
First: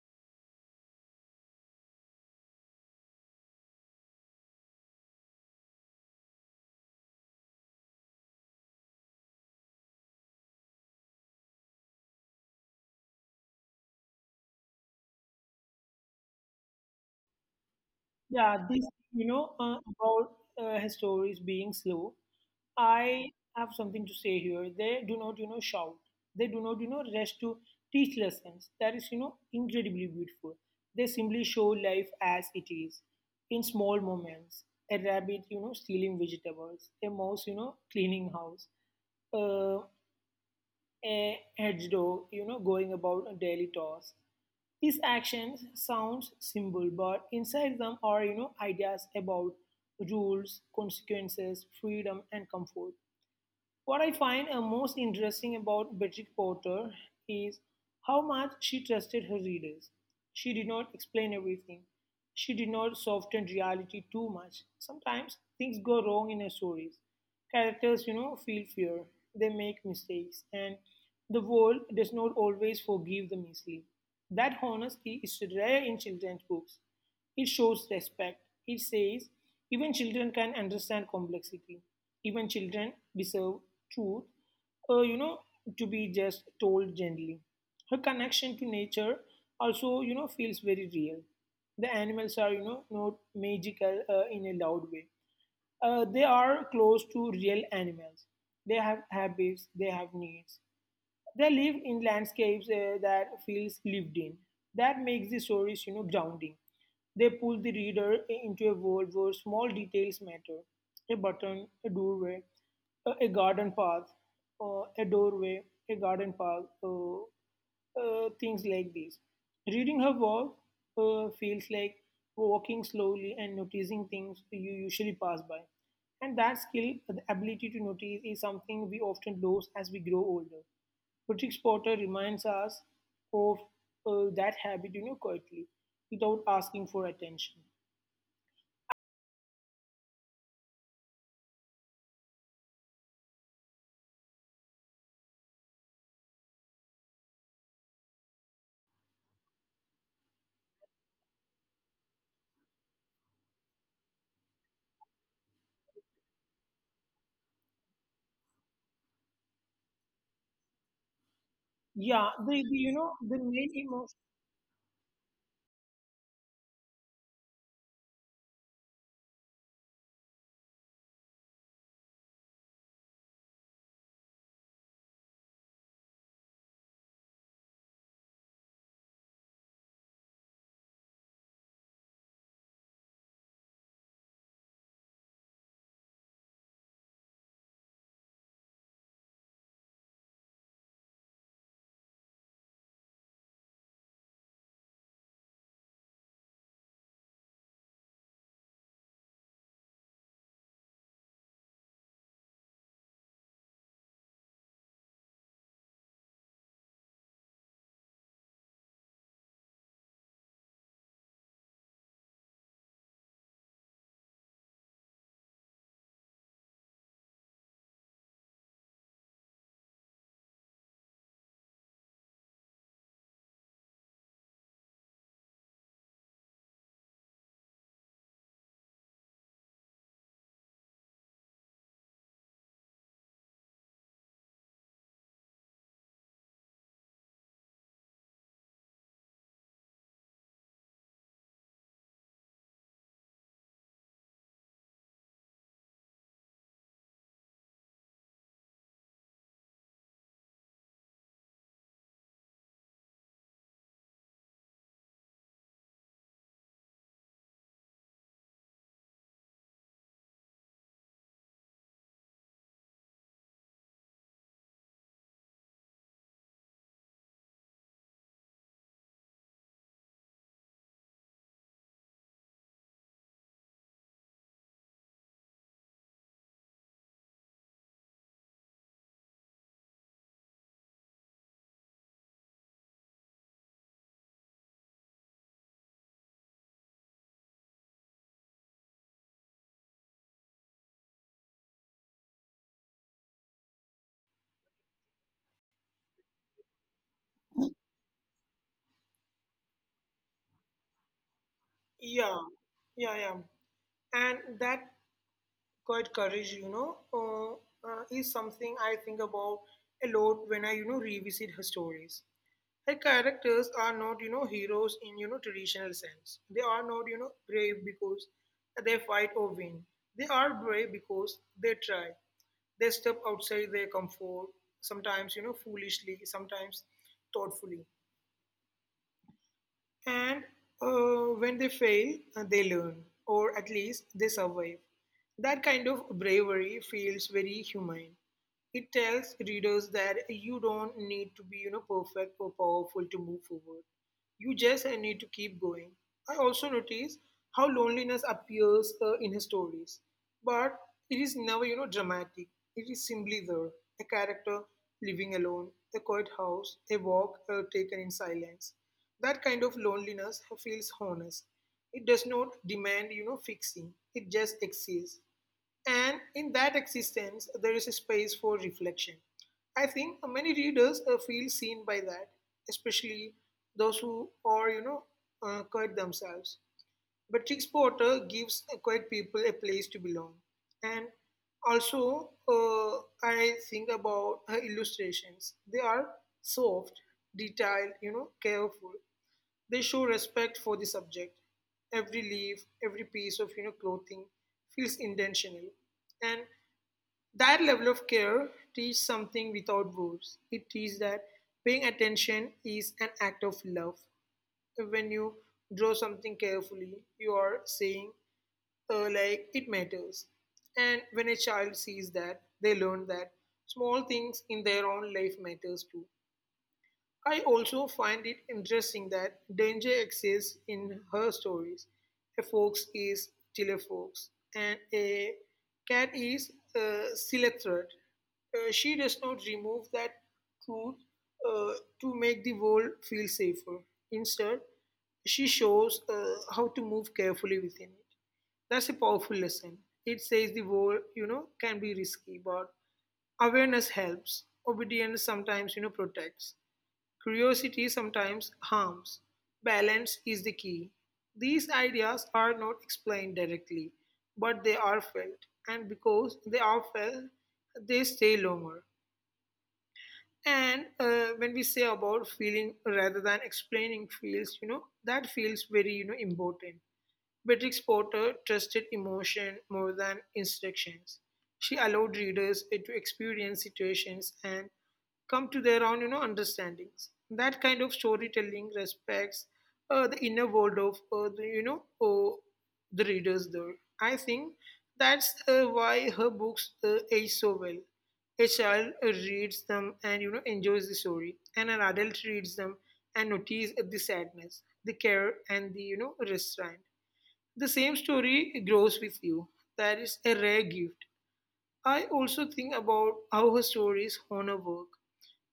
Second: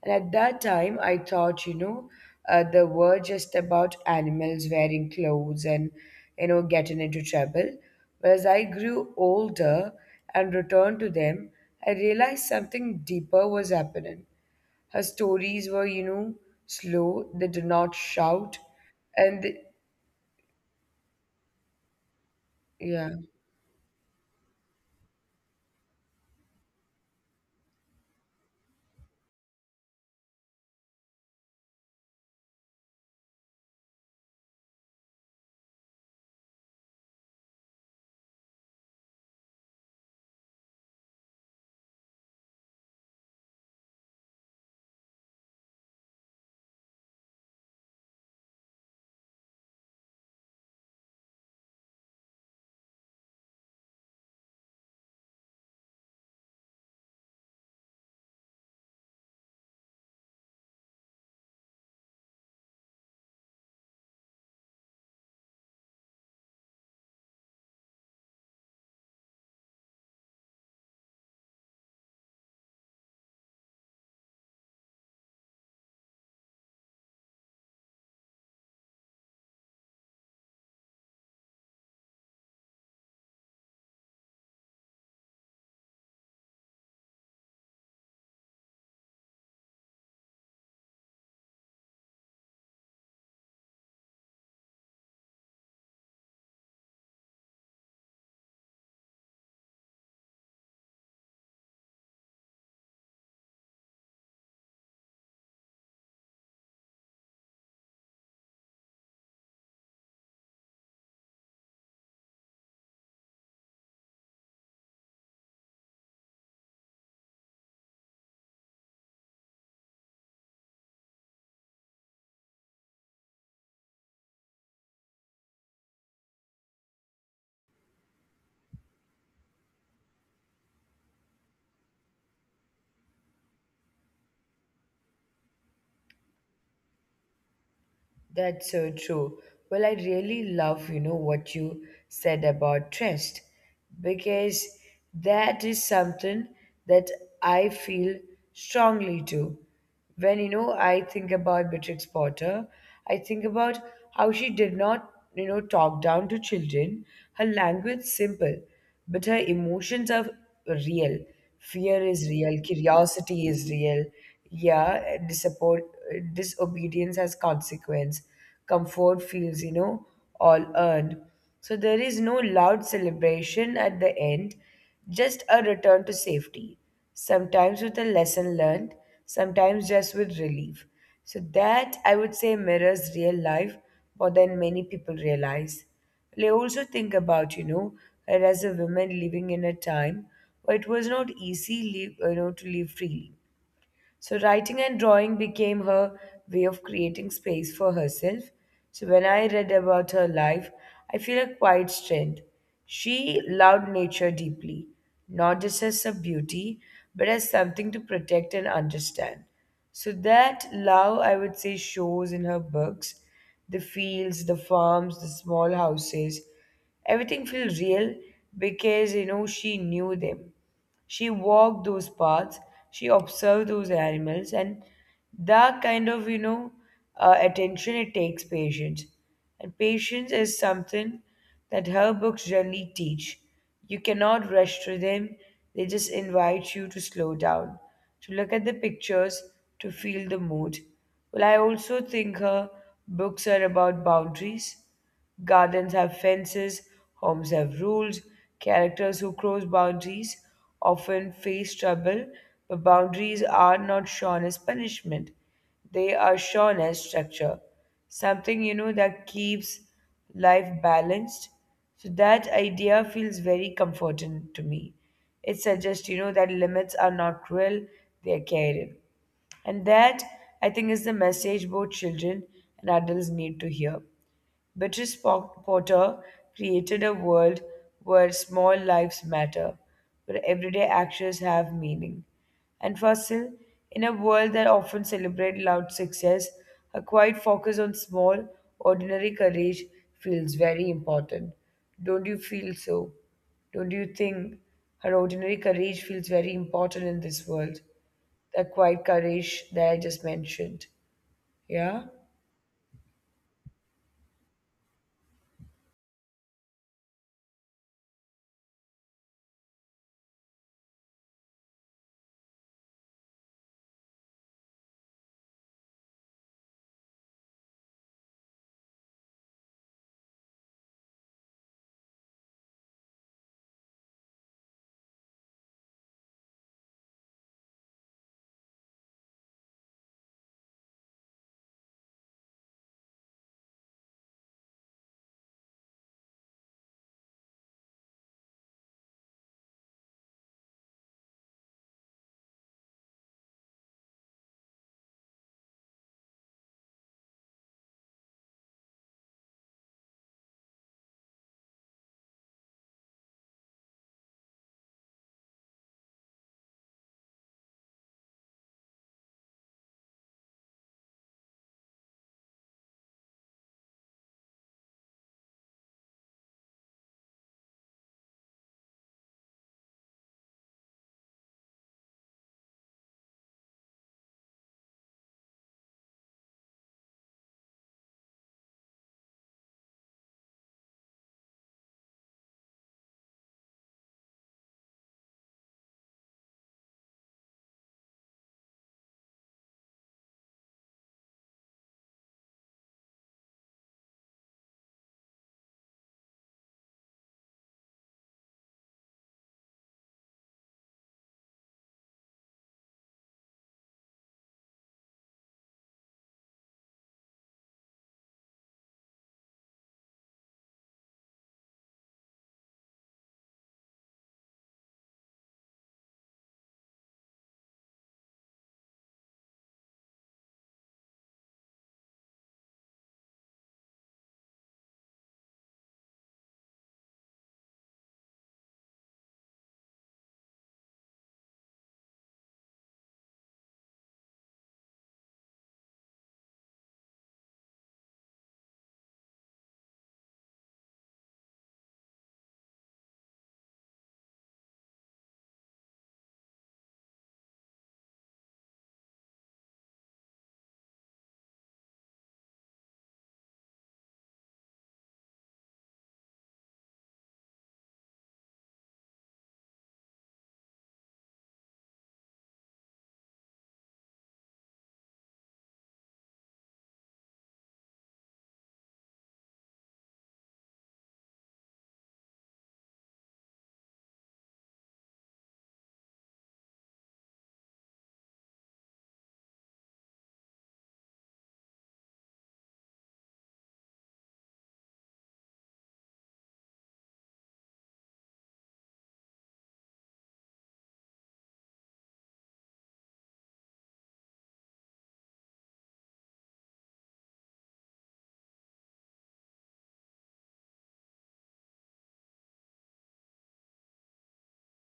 S1: And at that time, I thought, you know, uh, they were just about animals wearing clothes and, you know, getting into trouble. But as I grew older and returned to them, I realized something deeper was happening. Her stories were, you know, slow, they did not
S2: Yeah,
S1: shout.
S2: this, you
S1: And,
S2: know,
S1: they-
S2: uh, about uh, his stories being slow,
S1: yeah.
S2: I have something to say here. They do not, you know, shout. They do not, you know, rush to teach lessons. That is, you know, incredibly beautiful. They simply show life as it is, in small moments. A rabbit, you know, stealing vegetables. A mouse, you know, cleaning house. Uh, a hedgehog, you know, going about a daily toss. His actions sounds simple, but inside them are, you know, ideas about rules, consequences, freedom, and comfort. What I find uh, most interesting about Bridget Porter is how much she trusted her readers. She did not explain everything. She did not soften reality too much. Sometimes things go wrong in her stories. Characters, you know, feel fear. They make mistakes, and the world does not always forgive them easily. That honesty is rare in children's books. It shows respect. It says, even children can understand complexity. Even children deserve truth, uh, you know, to be just told gently. Her connection to nature also, you know, feels very real. The animals are, you know, not magical uh, in a loud way. Uh, they are close to real animals. They have habits, they have needs. They live in landscapes uh, that feels lived in. That makes the stories, you know, grounding. They pull the reader into a world where small details matter. A button, a doorway, a, a garden path, uh, a doorway, a garden path. Uh, uh, things like these. Reading her work uh, feels like walking slowly and noticing things you usually pass by. And that skill, the ability to notice, is something we often lose as we grow older. Patrick Potter reminds us of uh, that habit, you know, quietly, without asking for attention.
S1: That's so true. Well, I really love, you know, what you said about trust, because that is something that I feel strongly too. When, you know, I think about Beatrix Potter, I think about how she did not, you know, talk down to children. Her language simple, but her emotions are real. Fear is
S2: Yeah,
S1: real,
S2: the, the you know the
S1: curiosity is
S2: main
S1: real,
S2: emotion.
S1: yeah, disapport- disobedience has consequence, comfort feels, you know all earned. So there is no loud celebration at the end, just a return to safety, sometimes with a lesson learned, sometimes just with relief. So that, I would say, mirrors real life more than many people realize. I also think about, you know, her as a woman living in a time where it was not easy, live, you know, to live freely. So, writing and drawing became her way of creating space for herself. So, when I read about her life, I feel a quiet strength. She loved nature deeply, not just as a beauty, but as something to protect and understand. So, that love, I would say, shows in her books, the fields, the farms, the small houses. Everything feels real because, you know, she knew them. She walked those paths, she observed those animals, and that kind of, you know, uh, attention, it takes patience. And patience is something that her books generally teach. You cannot rush through them, they just invite you to slow down, to look at the pictures, to feel the mood. Well, I also think her books are about boundaries. Gardens have fences, homes have rules. Characters who cross boundaries often face trouble, but boundaries are not shown as punishment. They are shown as structure. Something, you know, that keeps life balanced. So that idea feels very comforting to me. It suggests, you know, that limits are not cruel, they are caring. And that, I think, is the message both children and adults need to hear. Beatrice Po- Potter created a world where small lives matter, where everyday actions have meaning. And Fasil, in a world that often celebrates loud success, a quiet focus on small, ordinary courage feels very important. Don't you feel so? Don't you think her ordinary courage feels very important in this world? That quiet courage that I just mentioned. Yeah?
S2: Yeah, yeah, yeah, and that quite courage, you know, uh, uh, is something I think about a lot when I, you know, revisit her stories. Her characters are not, you know, heroes in, you know, traditional sense. They are not, you know, brave because they fight or win. They are brave because they try. They step outside their comfort, sometimes, you know, foolishly, sometimes thoughtfully. And uh, when they fail, uh, they learn, or at least they survive. That kind of bravery feels very humane. It tells readers that you don't need to be, you know, perfect or powerful to move forward. You just uh, need to keep going. I also notice how loneliness appears uh, in his stories, but it is never, you know, dramatic. It is simply there, a character living alone, a quiet house, a walk uh, taken in silence. That kind of loneliness feels honest. It does not demand, you know, fixing. It just exists. And in that existence, there is a space for reflection. I think many readers uh, feel seen by that, especially those who are, you know, uh, quiet themselves. But Trix Porter gives uh, quiet people a place to belong. And also, uh, I think about her illustrations. They are soft, detailed, you know, careful. They show respect for the subject. Every leaf, every piece of you know clothing feels intentional, and that level of care teaches something without words. It teaches that paying attention is an act of love. When you draw something carefully, you are saying, uh, like it matters. And when a child sees that, they learn that small things in their own life matters too. I also find it interesting that danger exists in her stories. A fox is Chilefox, and a cat is uh, Silethrid. Uh, she does not remove that truth uh, to make the world feel safer. Instead, she shows uh, how to move carefully within it. That's a powerful lesson. It says the world, you know, can be risky, but awareness helps. Obedience sometimes, you know, protects. Curiosity sometimes harms. Balance is the key. These ideas are not explained directly, but they are felt. And because they are felt, they stay longer. And uh, when we say about feeling rather than explaining feels, you know, that feels very, you know, important. Beatrix Potter trusted emotion more than instructions. She allowed readers eh, to experience situations and come to their own, you know, understandings. That kind of storytelling respects uh, the inner world of, uh, the, you know, uh, the readers. There, I think that's uh, why her books uh, age so well. A child uh, reads them and you know enjoys the story, and an adult reads them and notices the sadness, the care, and the you know restraint. The same story grows with you. That is a rare gift. I also think about how her stories honor work.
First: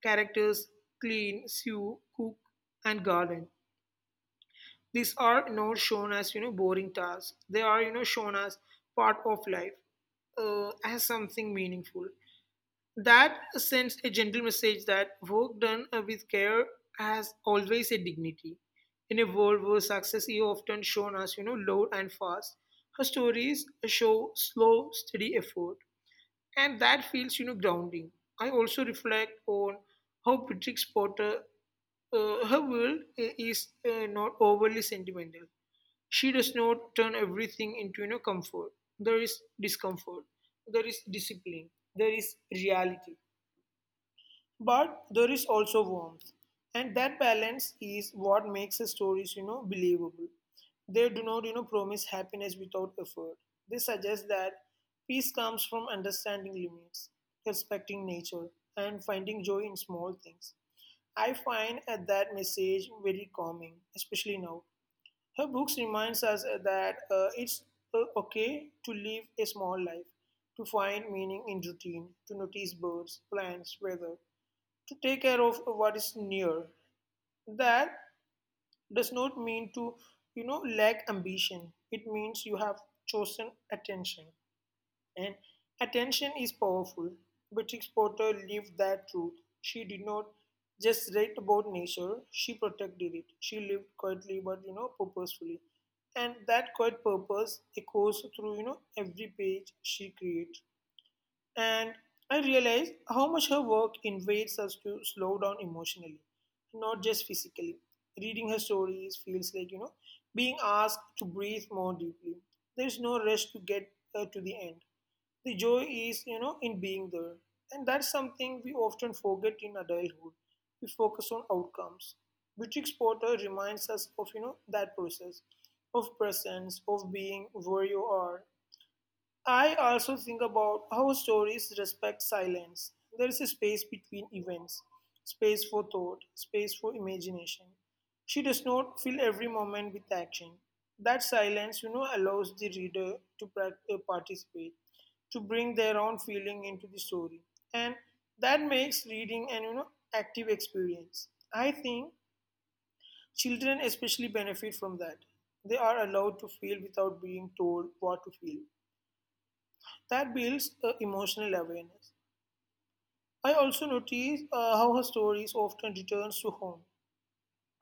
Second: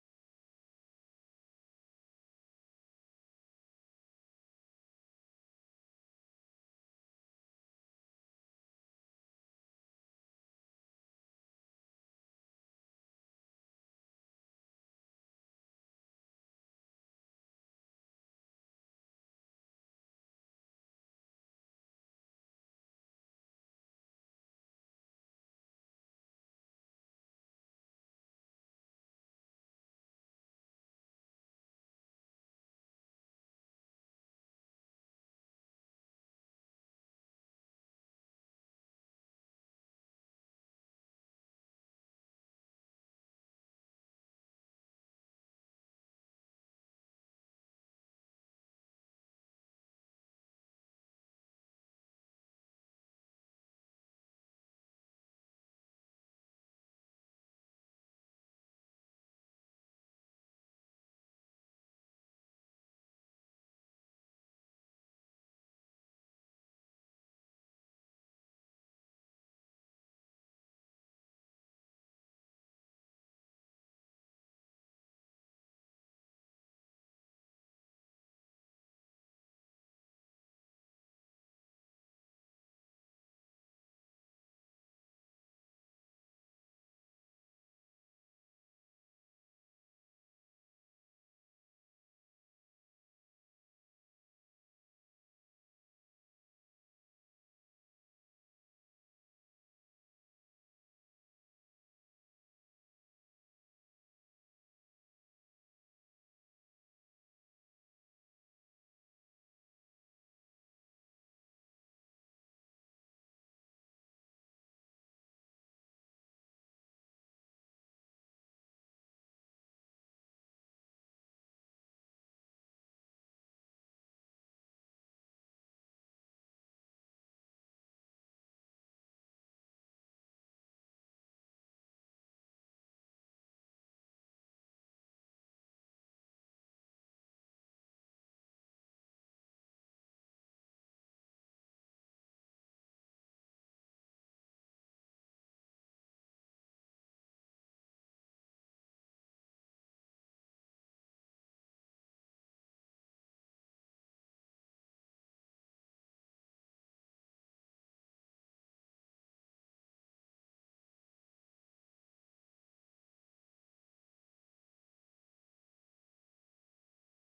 S2: Characters clean, sew, cook, and garden. These are not shown as you know boring tasks. They are you know shown as part of life, uh, as something meaningful. That sends a gentle message that work done uh, with care has always a dignity. In a world where success is often shown as, you know, loud and fast, her stories show slow, steady effort. And that feels, you know, grounding. I also reflect on how Patrick Potter, uh, her world i- is uh, not overly sentimental. She does not turn everything into, you know, comfort. There is discomfort. There is discipline. There is reality, but there is also warmth, and that balance is what makes the stories you know believable. They do not you know promise happiness without effort. They suggest that peace comes from understanding limits, respecting nature, and finding joy in small things. I find uh, that message very calming, especially now. Her books reminds us uh, that uh, it's uh, okay to live a small life, to find meaning in routine, to notice birds, plants, weather, to take care of what is near. That does not mean to you know lack ambition. It means you have chosen attention, and attention is powerful. Beatrix Potter lived that truth. She did not just write about nature, she protected it. She lived quietly but you know purposefully, and that quiet purpose echoes through you know every page she creates. And I realized how much her work invites us to slow down emotionally, not just physically. Reading her stories feels like, you know, being asked to breathe more deeply. There's no rush to get uh, to the end. The joy is, you know, in being there. And that's something we often forget in adulthood. We focus on outcomes. Beatrix Potter reminds us of, you know, that process of presence, of being where you are. I also think about how stories respect silence. There is a space between events, space for thought, space for imagination. She does not fill every moment with action. That silence, you know, allows the reader to prac- uh, participate, to bring their own feeling into the story, and that makes reading an you know active experience. I think children especially benefit from that. They are allowed to feel without being told what to feel. That builds uh, emotional awareness. I also notice uh, how her stories often returns to home.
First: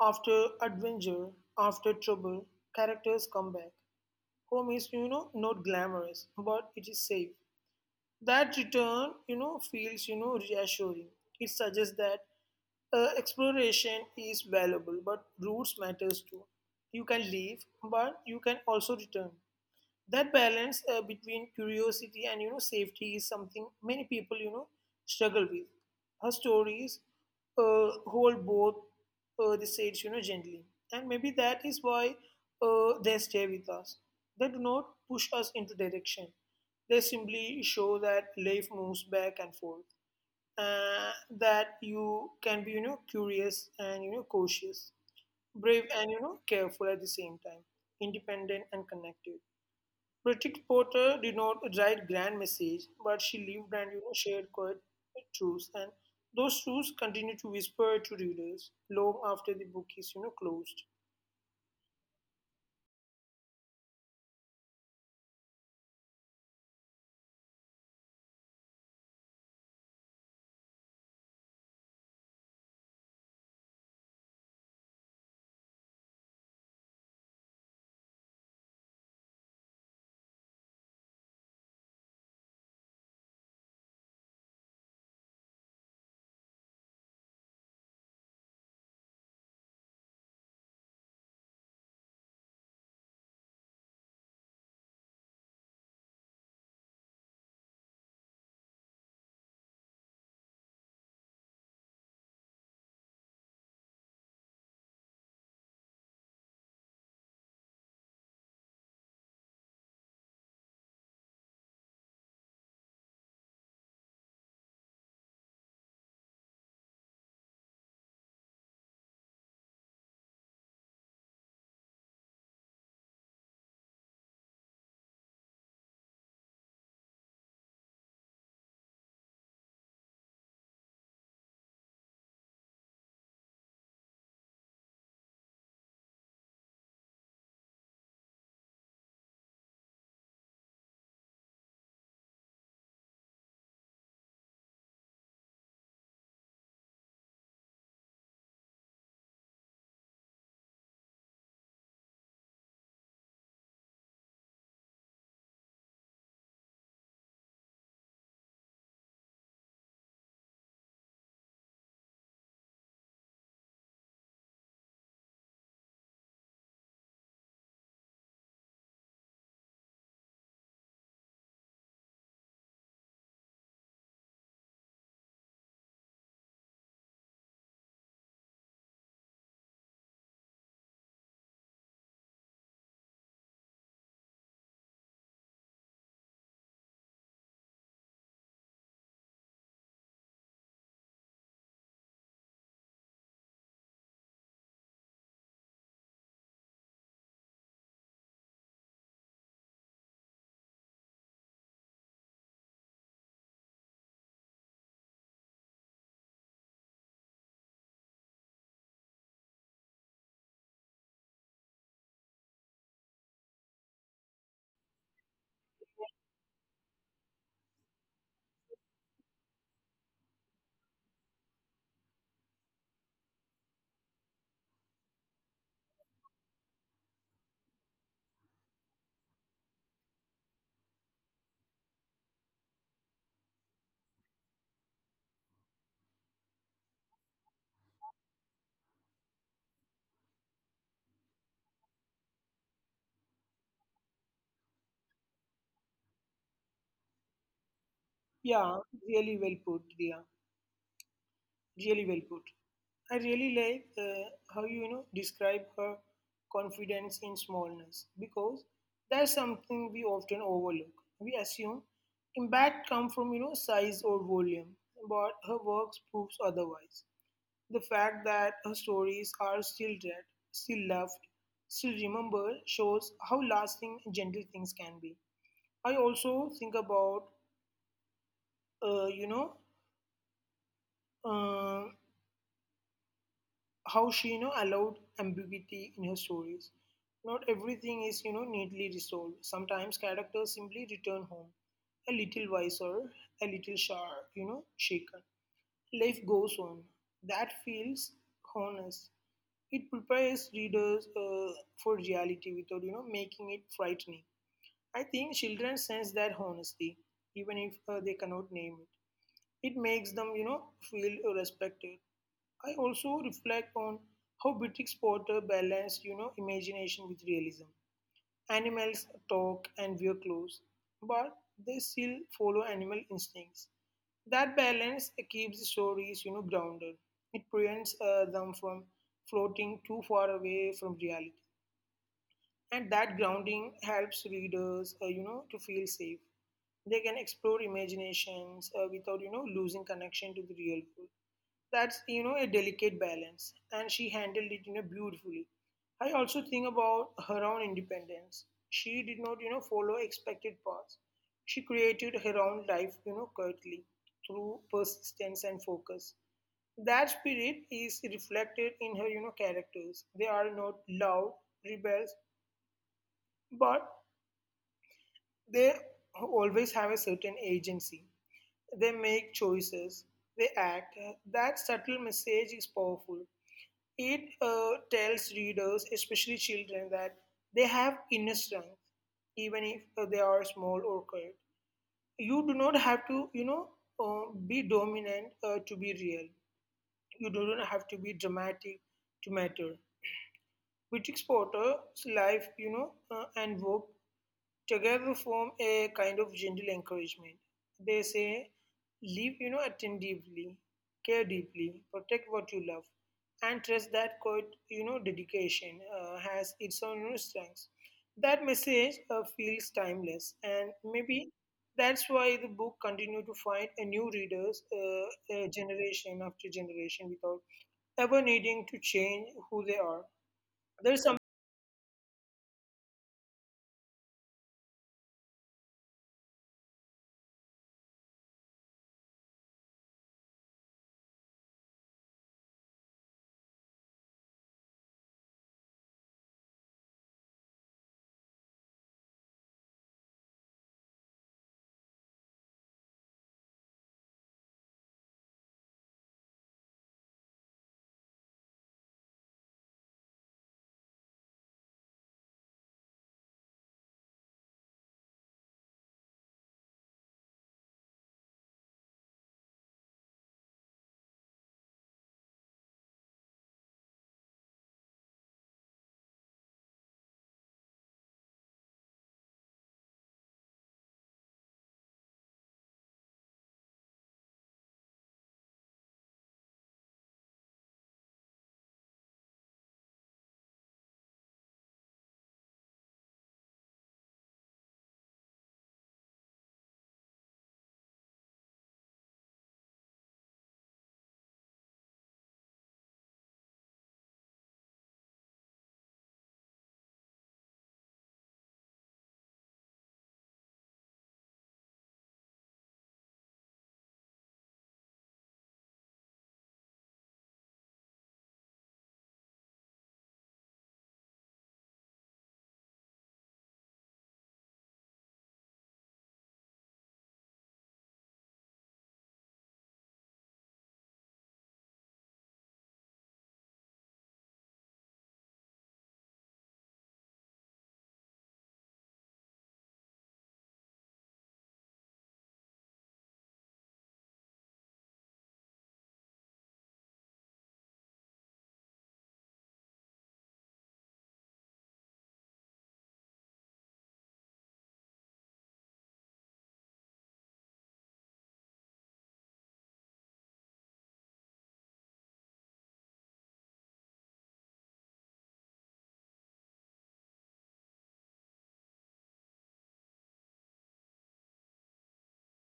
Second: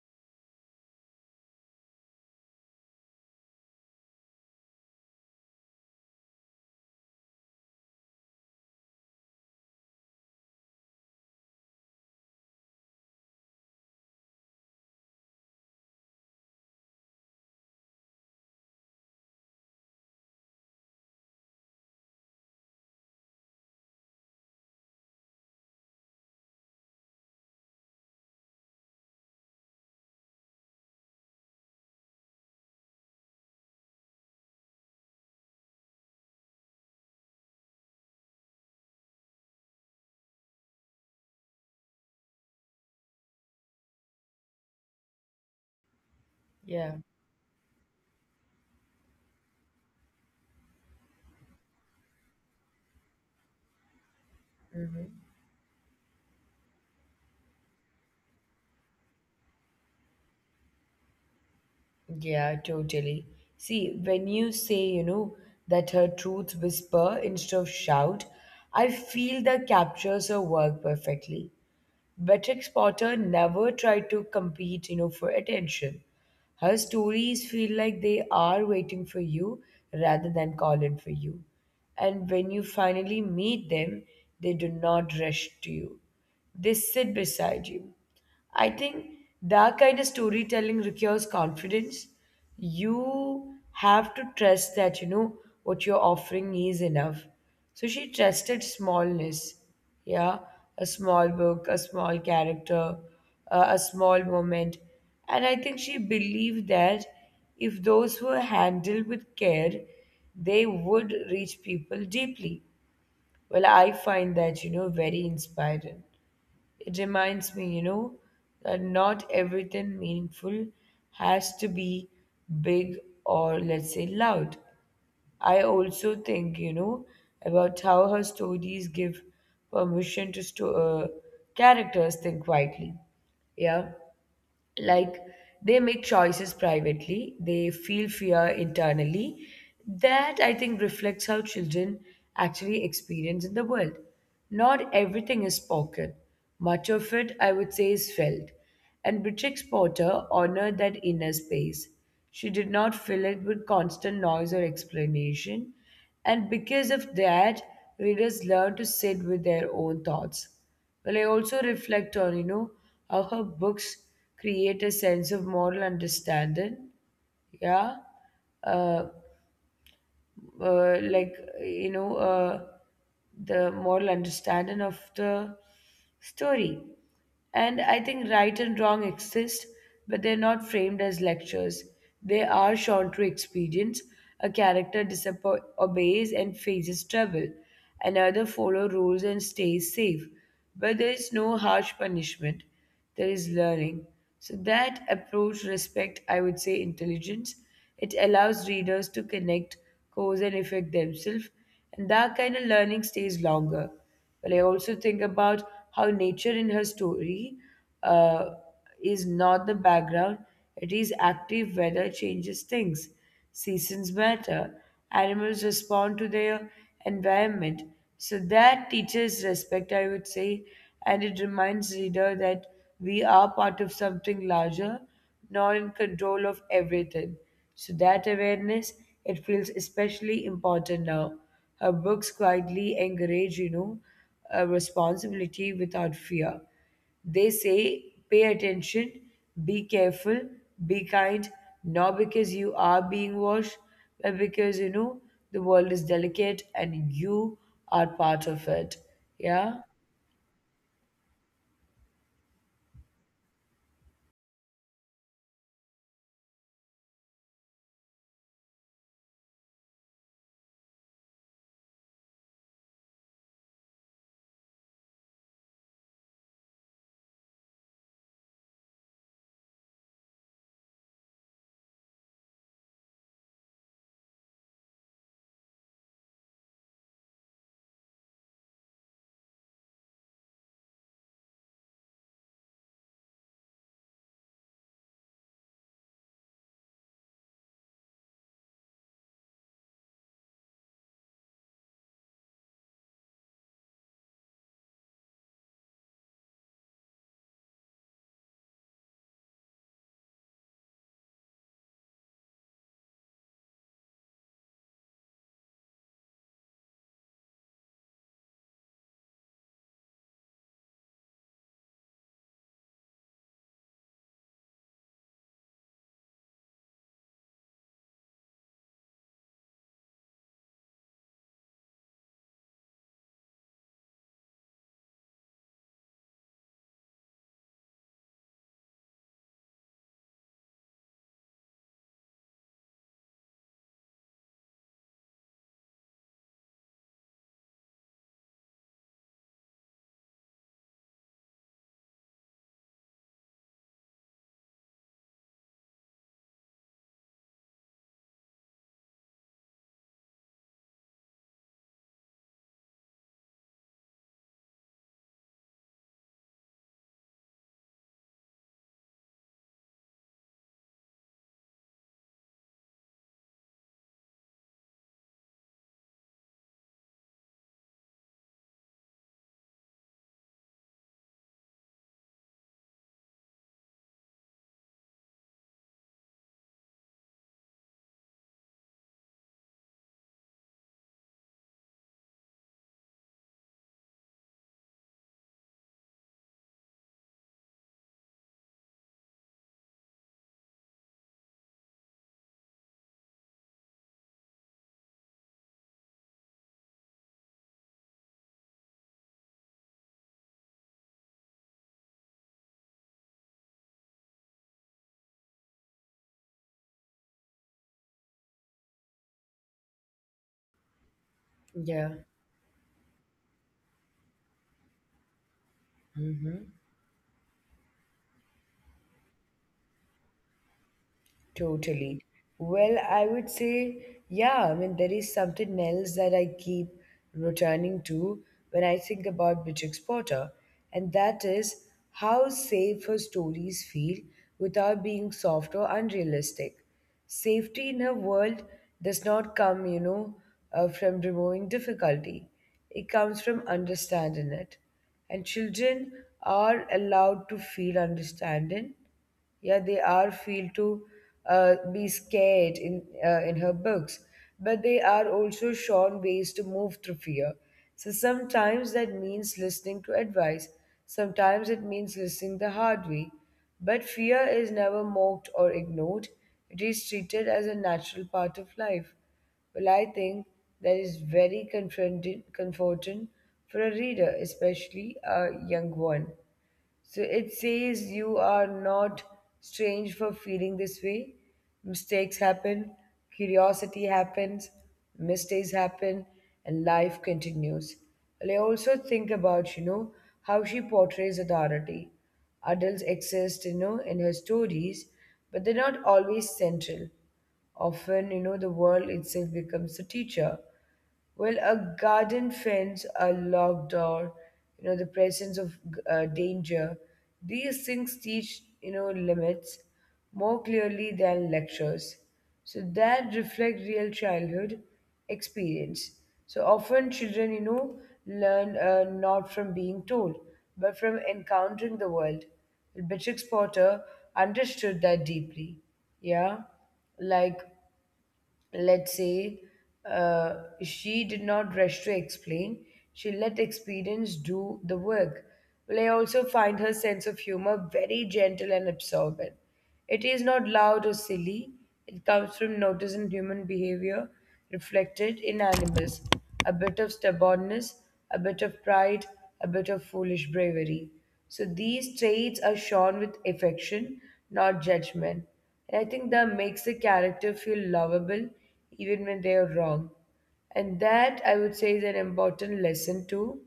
S2: After adventure, after trouble, characters come back. Home is, you know, not glamorous, but it is safe. That return you know, feels, you know, reassuring. It suggests that uh, exploration is valuable, but roots matters too. You can leave, but you can also return. That balance, uh, between curiosity and, you know safety, is something many people you know struggle with. Her stories uh, hold both uh, the sides, you know gently. And maybe that is why uh, they stay with us. They do not push us into direction, they simply show that life moves back and forth. uh, that you can be, you know curious and, you know cautious, brave and, you know careful at
S1: Yeah.
S2: the same time, independent and connected. Bridget Porter did not write grand message, but she lived and, you know, shared quiet truths, and those truths continue to whisper to readers long after the book is you know closed.
S1: Yeah, totally. See, when you say, you know, that her truth whisper instead of shout, I feel that captures her work perfectly. Beatrix Potter never tried to compete, you know, for attention. Her stories feel like they are waiting for you rather than calling for you. And when you finally meet them, they do not rush to you. They sit beside you. I think that kind of storytelling requires confidence. You have to trust that, you know, what you're offering is enough. So she trusted smallness. Yeah. A small book, a small character, uh, a small moment. And I think she believed that if those were handled with care, they would reach people deeply. Well, I find that, you know, very inspiring. It reminds me, you know, that not everything meaningful has to be big or, let's say, loud. I also think, you know, about how her stories give permission to sto- uh, characters think quietly. Yeah, like they make choices privately, they feel fear internally. That I think reflects how children actually experience in the world. Not everything is spoken, much of it I would say is felt, and Beatrix Potter honored that inner space. She did not fill it with constant noise or explanation, and because of that readers learn to sit with their own thoughts. Well, I also reflect on, you know, how her books create a sense of moral understanding. Yeah. Uh, uh, like you know uh, the moral understanding of the story. And I think right and wrong exist, but they're not framed as lectures, they are shown through experience. A character disappo- obeys and faces trouble, another follow rules and stays safe, but there is no harsh punishment, there is learning. So that approach respect, I would say, intelligence. It allows readers to connect cause and effect themselves, and that kind of learning stays longer. But I also think about how nature in her story uh, is not the background; it is active. Weather changes things, seasons matter, animals respond to their environment. So that teaches respect, I would say, and it reminds reader that we are part of something larger, not in control of everything. So that awareness, it feels especially important now. Her books quietly encourage, you know, uh, responsibility without fear. They say, pay attention, be careful, be kind, not because you are being watched, but because you know the world is delicate and you are part of it. Yeah.
S2: Yeah, really well put, Dia. Really well put. I really like uh, how you, you know describe her confidence in smallness, because that's something we often overlook. We assume impact come from, you know size or volume, but her works proves otherwise. The fact that her stories are still read, still loved, still remembered shows how lasting gentle things can be. I also think about, uh, you know, uh, how she, you know, allowed ambiguity in her stories. Not everything is, you know, neatly resolved. Sometimes characters simply return home a little wiser, a little sharp, you know, shaken. Life goes on. That feels honest. It prepares readers uh, for reality without, you know making it frightening. I think children sense that honesty, even if uh, they cannot name it. It makes them, you know feel respected. I also reflect on how British Potter balanced, you know imagination with realism. Animals talk and wear clothes, but they still follow animal instincts. That balance keeps stories, you know, grounded. It prevents uh, them from floating too far away from reality. And that grounding helps readers, uh, you know, to feel safe. They can explore imaginations uh, without, you know, losing connection to the real world. That's, you know, a delicate balance. And she handled it, you know, beautifully. I also think about her own independence. She did not, you know, follow expected paths. She created her own life, you know, curtly, through persistence and focus. That spirit is reflected in her, you know, characters. They are not loud rebels, but they always have a certain agency. They make choices, they act. That subtle message is powerful. It uh, tells readers, especially children, that they have inner strength, even if uh, they are small or quiet. You do not have to, you know, uh, be dominant uh, to be real. You do not have to be dramatic to matter. Which Potter, life, you know, uh, and work together form a kind of gentle encouragement. They say, live, you know, attentively, care deeply, protect what you love, and trust that quote, you know, dedication uh, has its own, you know, strengths. That message uh, feels timeless, and
S1: Yeah.
S2: maybe that's why the book continues to find a new readers uh, uh,
S1: Hmm.
S2: generation after generation without ever needing to change who they are. There's
S1: Totally.
S2: something.
S1: Well, I would say, yeah, I mean, there is something else that I keep returning to when I think about Beatrix Potter, and that is how safe her stories feel without being soft or unrealistic. Safety in her world does not come, you know, uh, from removing difficulty, it comes from understanding it. And children are allowed to feel understanding. Yeah, they are feel to uh, be scared in uh, in her books, but they are also shown ways to move through fear. So sometimes that means listening to advice, sometimes it means listening the hard way, but fear is never mocked or ignored, it is treated as a natural part of life. Well, I think that is very confronting comforting for a reader, especially a young one. So it says you are not strange for feeling this way. Mistakes happen, curiosity happens, mistakes happen, and life continues. And I also think about, you know, how she portrays authority. Adults exist, you know, in her stories, but they're not always central. Often, you know, the world itself becomes the teacher. Well, a garden fence, a locked door, you know, the presence of uh, danger, these things teach, you know, limits more clearly than lectures. So that reflect real childhood experience. So often children, you know, learn uh, not from being told, but from encountering the world. Beatrix Potter understood that deeply. Yeah, like let's say uh, she did not rush to explain, she let experience do the work. Well, I also find her sense of humor very gentle and absorbent. It is not loud or silly, it comes from noticing human behavior reflected in animals, a bit of stubbornness, a bit of pride, a bit of foolish bravery. So these traits are shown with affection, not judgment, and I think that makes a character feel lovable even when they are wrong. And that, I would say, is an important lesson too.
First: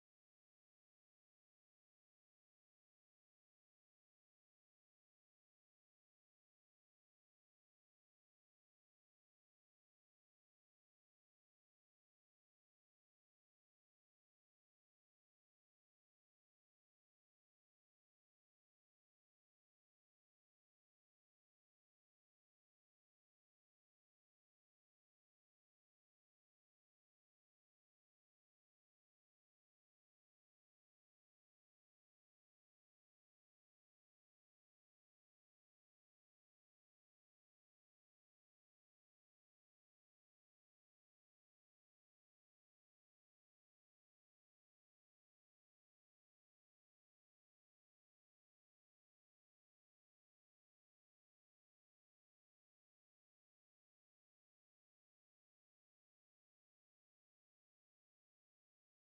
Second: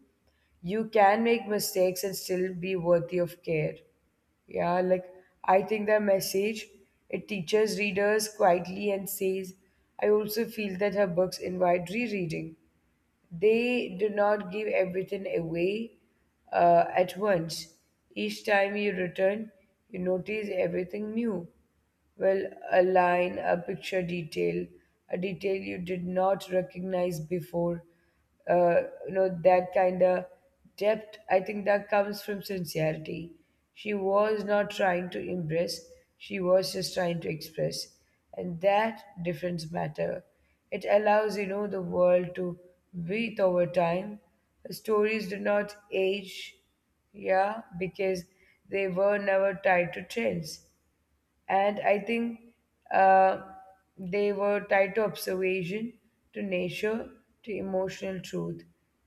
S1: You can make mistakes and still be worthy of care. Yeah, like I think the message it teaches readers quietly and says, I also feel that her books invite rereading. They do not give everything away uh, at once. Each time you return, you notice everything new. Well, a line, a picture detail, a detail you did not recognize before. Uh, you know, that kind of depth, I think that comes from sincerity. She was not trying to impress, she was just trying to express, and that difference matter. It allows, you know, the world to breathe over time. Stories do not age, yeah, because they were never tied to trends, and I think uh, they were tied to observation, to nature, to emotional truth,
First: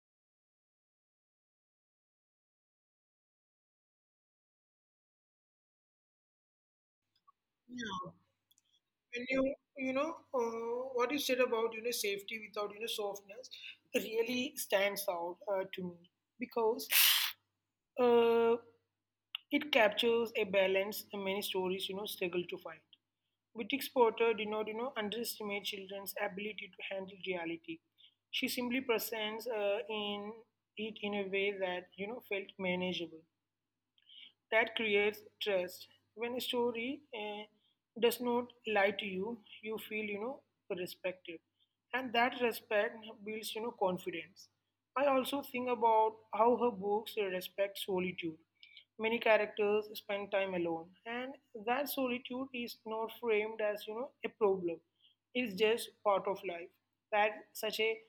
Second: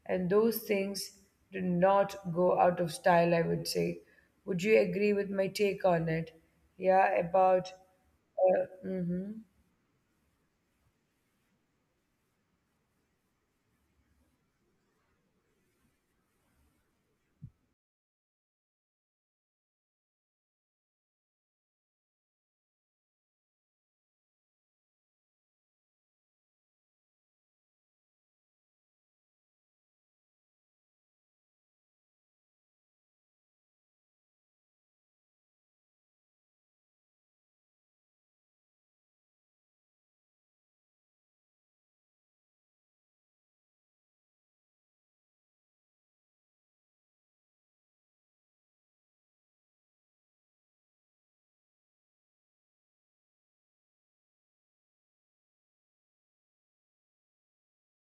S1: and those things do not go out of style. I would say. Would you agree with my take on it? Yeah, about. Uh,
S2: When
S1: mm-hmm.
S2: you you know uh, what you said about, you know safety without, you know softness really stands out uh, to me, because uh, it captures a balance many stories, you know struggle to find. Boutique Porter did not, you know underestimate children's ability to handle reality. She simply presents uh, in it in a way that, you know felt manageable. That creates trust. When a story eh, does not lie to you, you feel, you know respected, and that respect builds, you know confidence. I also think about how her books respect solitude. Many characters spend time alone, and that solitude is not framed as, you know a problem. It's just part of life. That's such a,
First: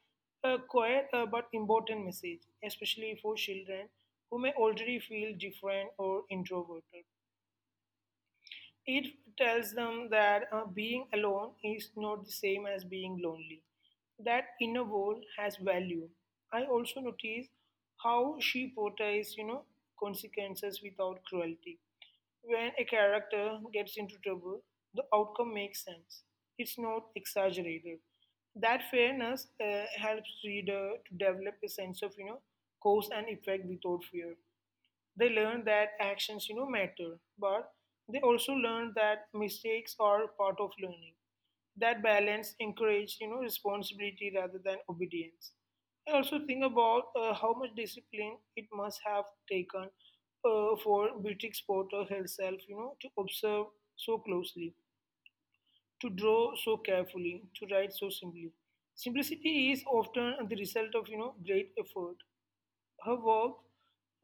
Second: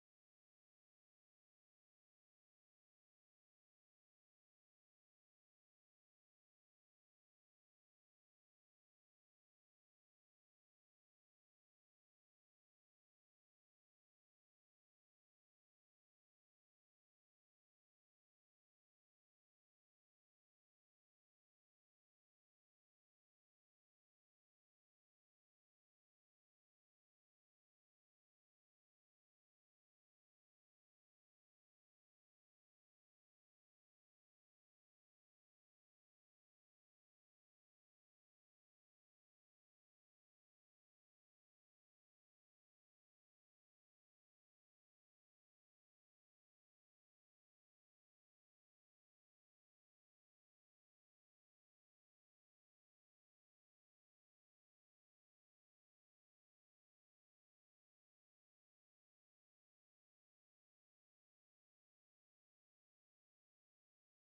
S2: a quiet uh, but important message, especially for children who may already feel different or introverted. It tells them that uh, being alone is not the same as being lonely. That inner world has value. I also notice how she portrays, you know, consequences without cruelty. When a character gets into trouble, the outcome makes sense. It's not exaggerated. That fairness uh, helps reader to develop a sense of, you know cause and effect without fear. They learn that actions, you know matter, but they also learn that mistakes are part of learning. That balance encouraged, you know responsibility rather than obedience. I also think about uh, how much discipline it must have taken uh, for Beatrix Potter herself, you know to observe so closely, to draw so carefully, to write so simply. Simplicity is often the result of, you know great effort. Her work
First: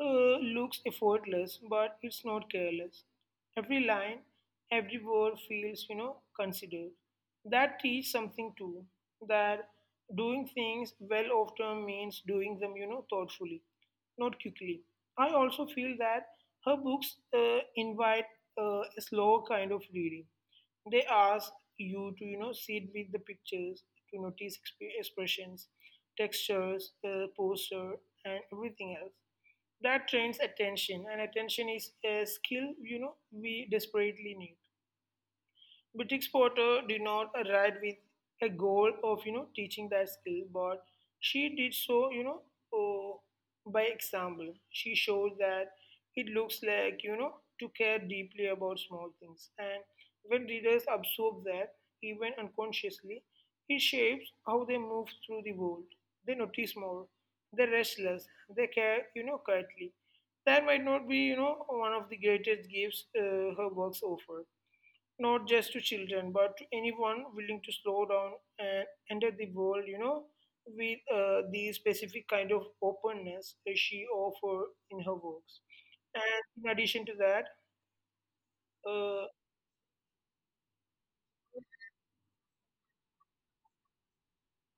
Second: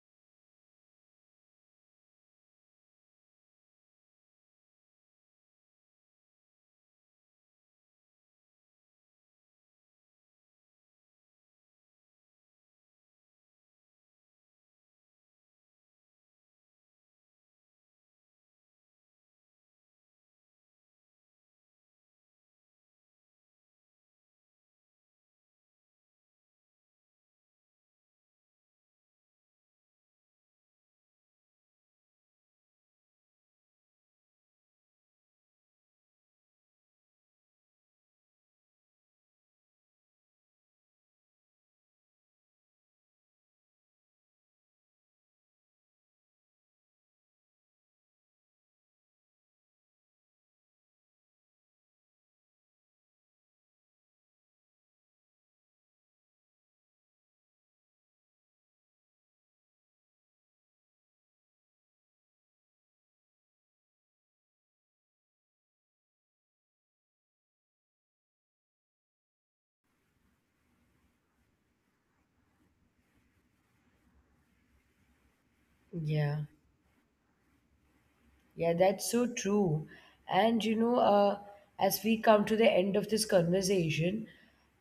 S2: uh, looks effortless, but it's not careless. Every line, every word feels, you know, considered. That teaches something too. That doing things well often means doing them, you know, thoughtfully, not quickly. I also feel that her books uh, invite uh, a slow kind of reading. They ask you to, you know sit with the pictures, to notice exp- expressions, textures, uh, posture, and everything else. That trains attention, and attention is a skill, you know we desperately need. British Potter did not arrive with a goal of, you know teaching that skill, but she did so, you know oh, by example. She showed that it looks like, you know to care deeply about small things, and when readers absorb that, even unconsciously, it shapes how they move through the world. They notice more. They're restless. They care, you know quietly. That might not be, you know one of the greatest gifts uh, her works offer, not just to children, but to anyone willing to slow down and enter the world, you know, with uh, the specific kind of openness that she offered in her works.
S1: Yeah.
S2: And in addition to that,
S1: Yeah, that's so
S2: uh,
S1: true. And you know, uh, as we come to the end of this conversation,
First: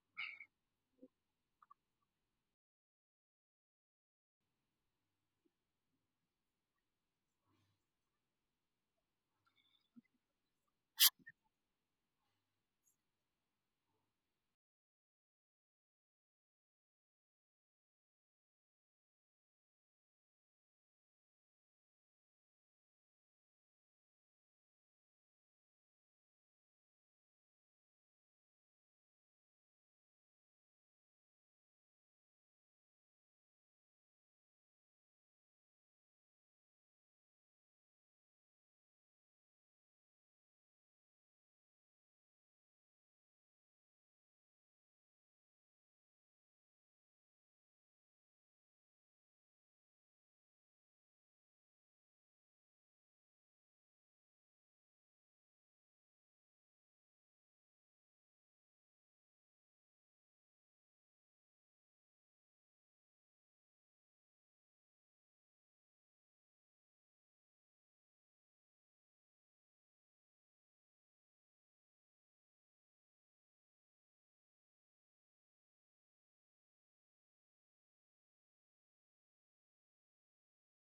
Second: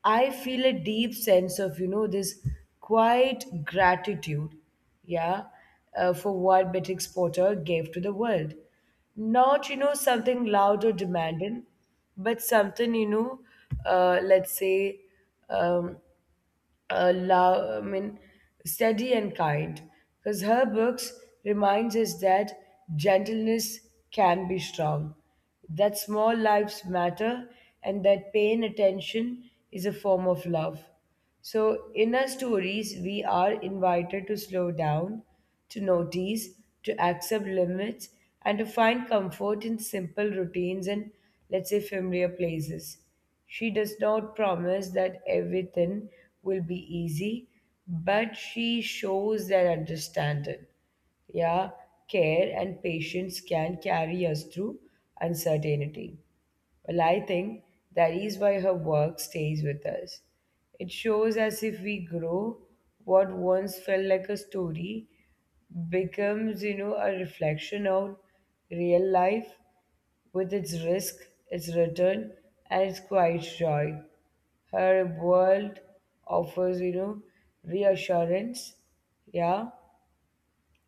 S1: I feel a deep sense of, you know, this quiet gratitude, yeah, uh, for what Beatrix Potter gave to the world. Not, you know, something loud or demanding, but something, you know, uh, let's say, um, uh, love, I mean, steady and kind, because her books reminds us that gentleness can be strong, that small lives matter, and that paying attention is a form of love. So in our stories, we are invited to slow down, to notice, to accept limits, and to find comfort in simple routines and, let's say, familiar places. She does not promise that everything will be easy, but she shows that understanding, yeah, care, and patience can carry us through uncertainty. Well, I think that is why her work stays with us. It shows as if we grow what once felt like a story becomes, you know, a reflection of real life with its risk, its return, and its quiet joy. Her world offers, you know, reassurance, yeah,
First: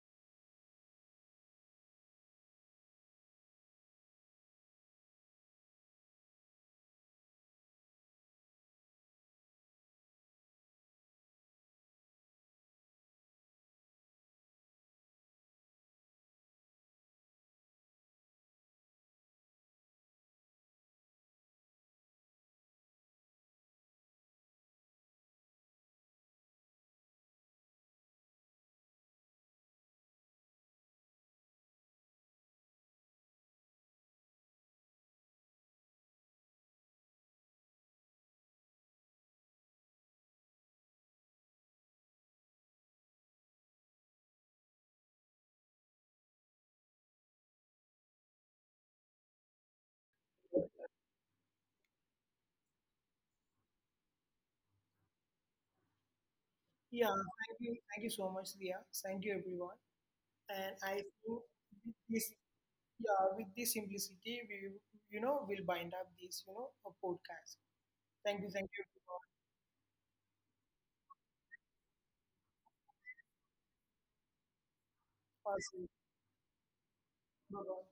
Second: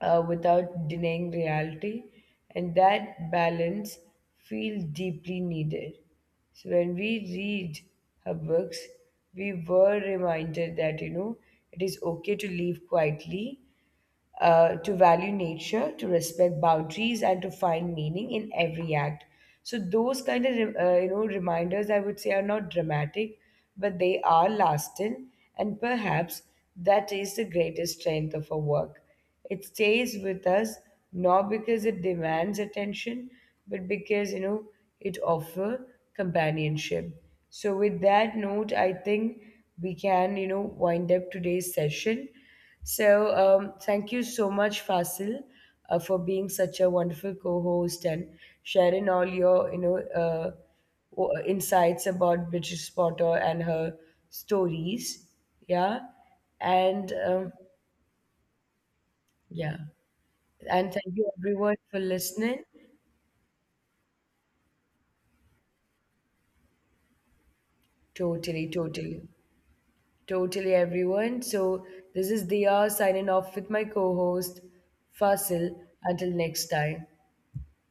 S1: uh, without denying reality, and that balance feels deeply needed. So when we read her books, we were reminded that you know it is okay to live quietly, uh, to value nature, to respect boundaries, and to find meaning in every act. So those kind of re- uh, you know reminders, I would say, are not dramatic, but they are lasting, and perhaps that is the greatest strength of our work. It stays with us not because it demands attention, but because you know it offers companionship. So with that note, I think we can you know wind up today's session. So, um, thank you so much, Fasil, uh, for being such a wonderful co-host and sharing all your, you know, uh, w- insights about British Potter and her stories. Yeah,
S2: yeah,
S1: and um,
S2: thank you, thank you so much, Dia. Thank you, everyone.
S1: yeah,
S2: And
S1: and
S2: I
S1: thank you
S2: think
S1: everyone
S2: with
S1: for
S2: this,
S1: listening.
S2: yeah, with this simplicity, we, you know, will bind up this, you know, a podcast. Thank you, thank
S1: Totally,
S2: you,
S1: totally, totally, everyone. So this is Dia signing off with my co-host Fasil.
S2: everyone.
S1: Until next time.
S2: Bye.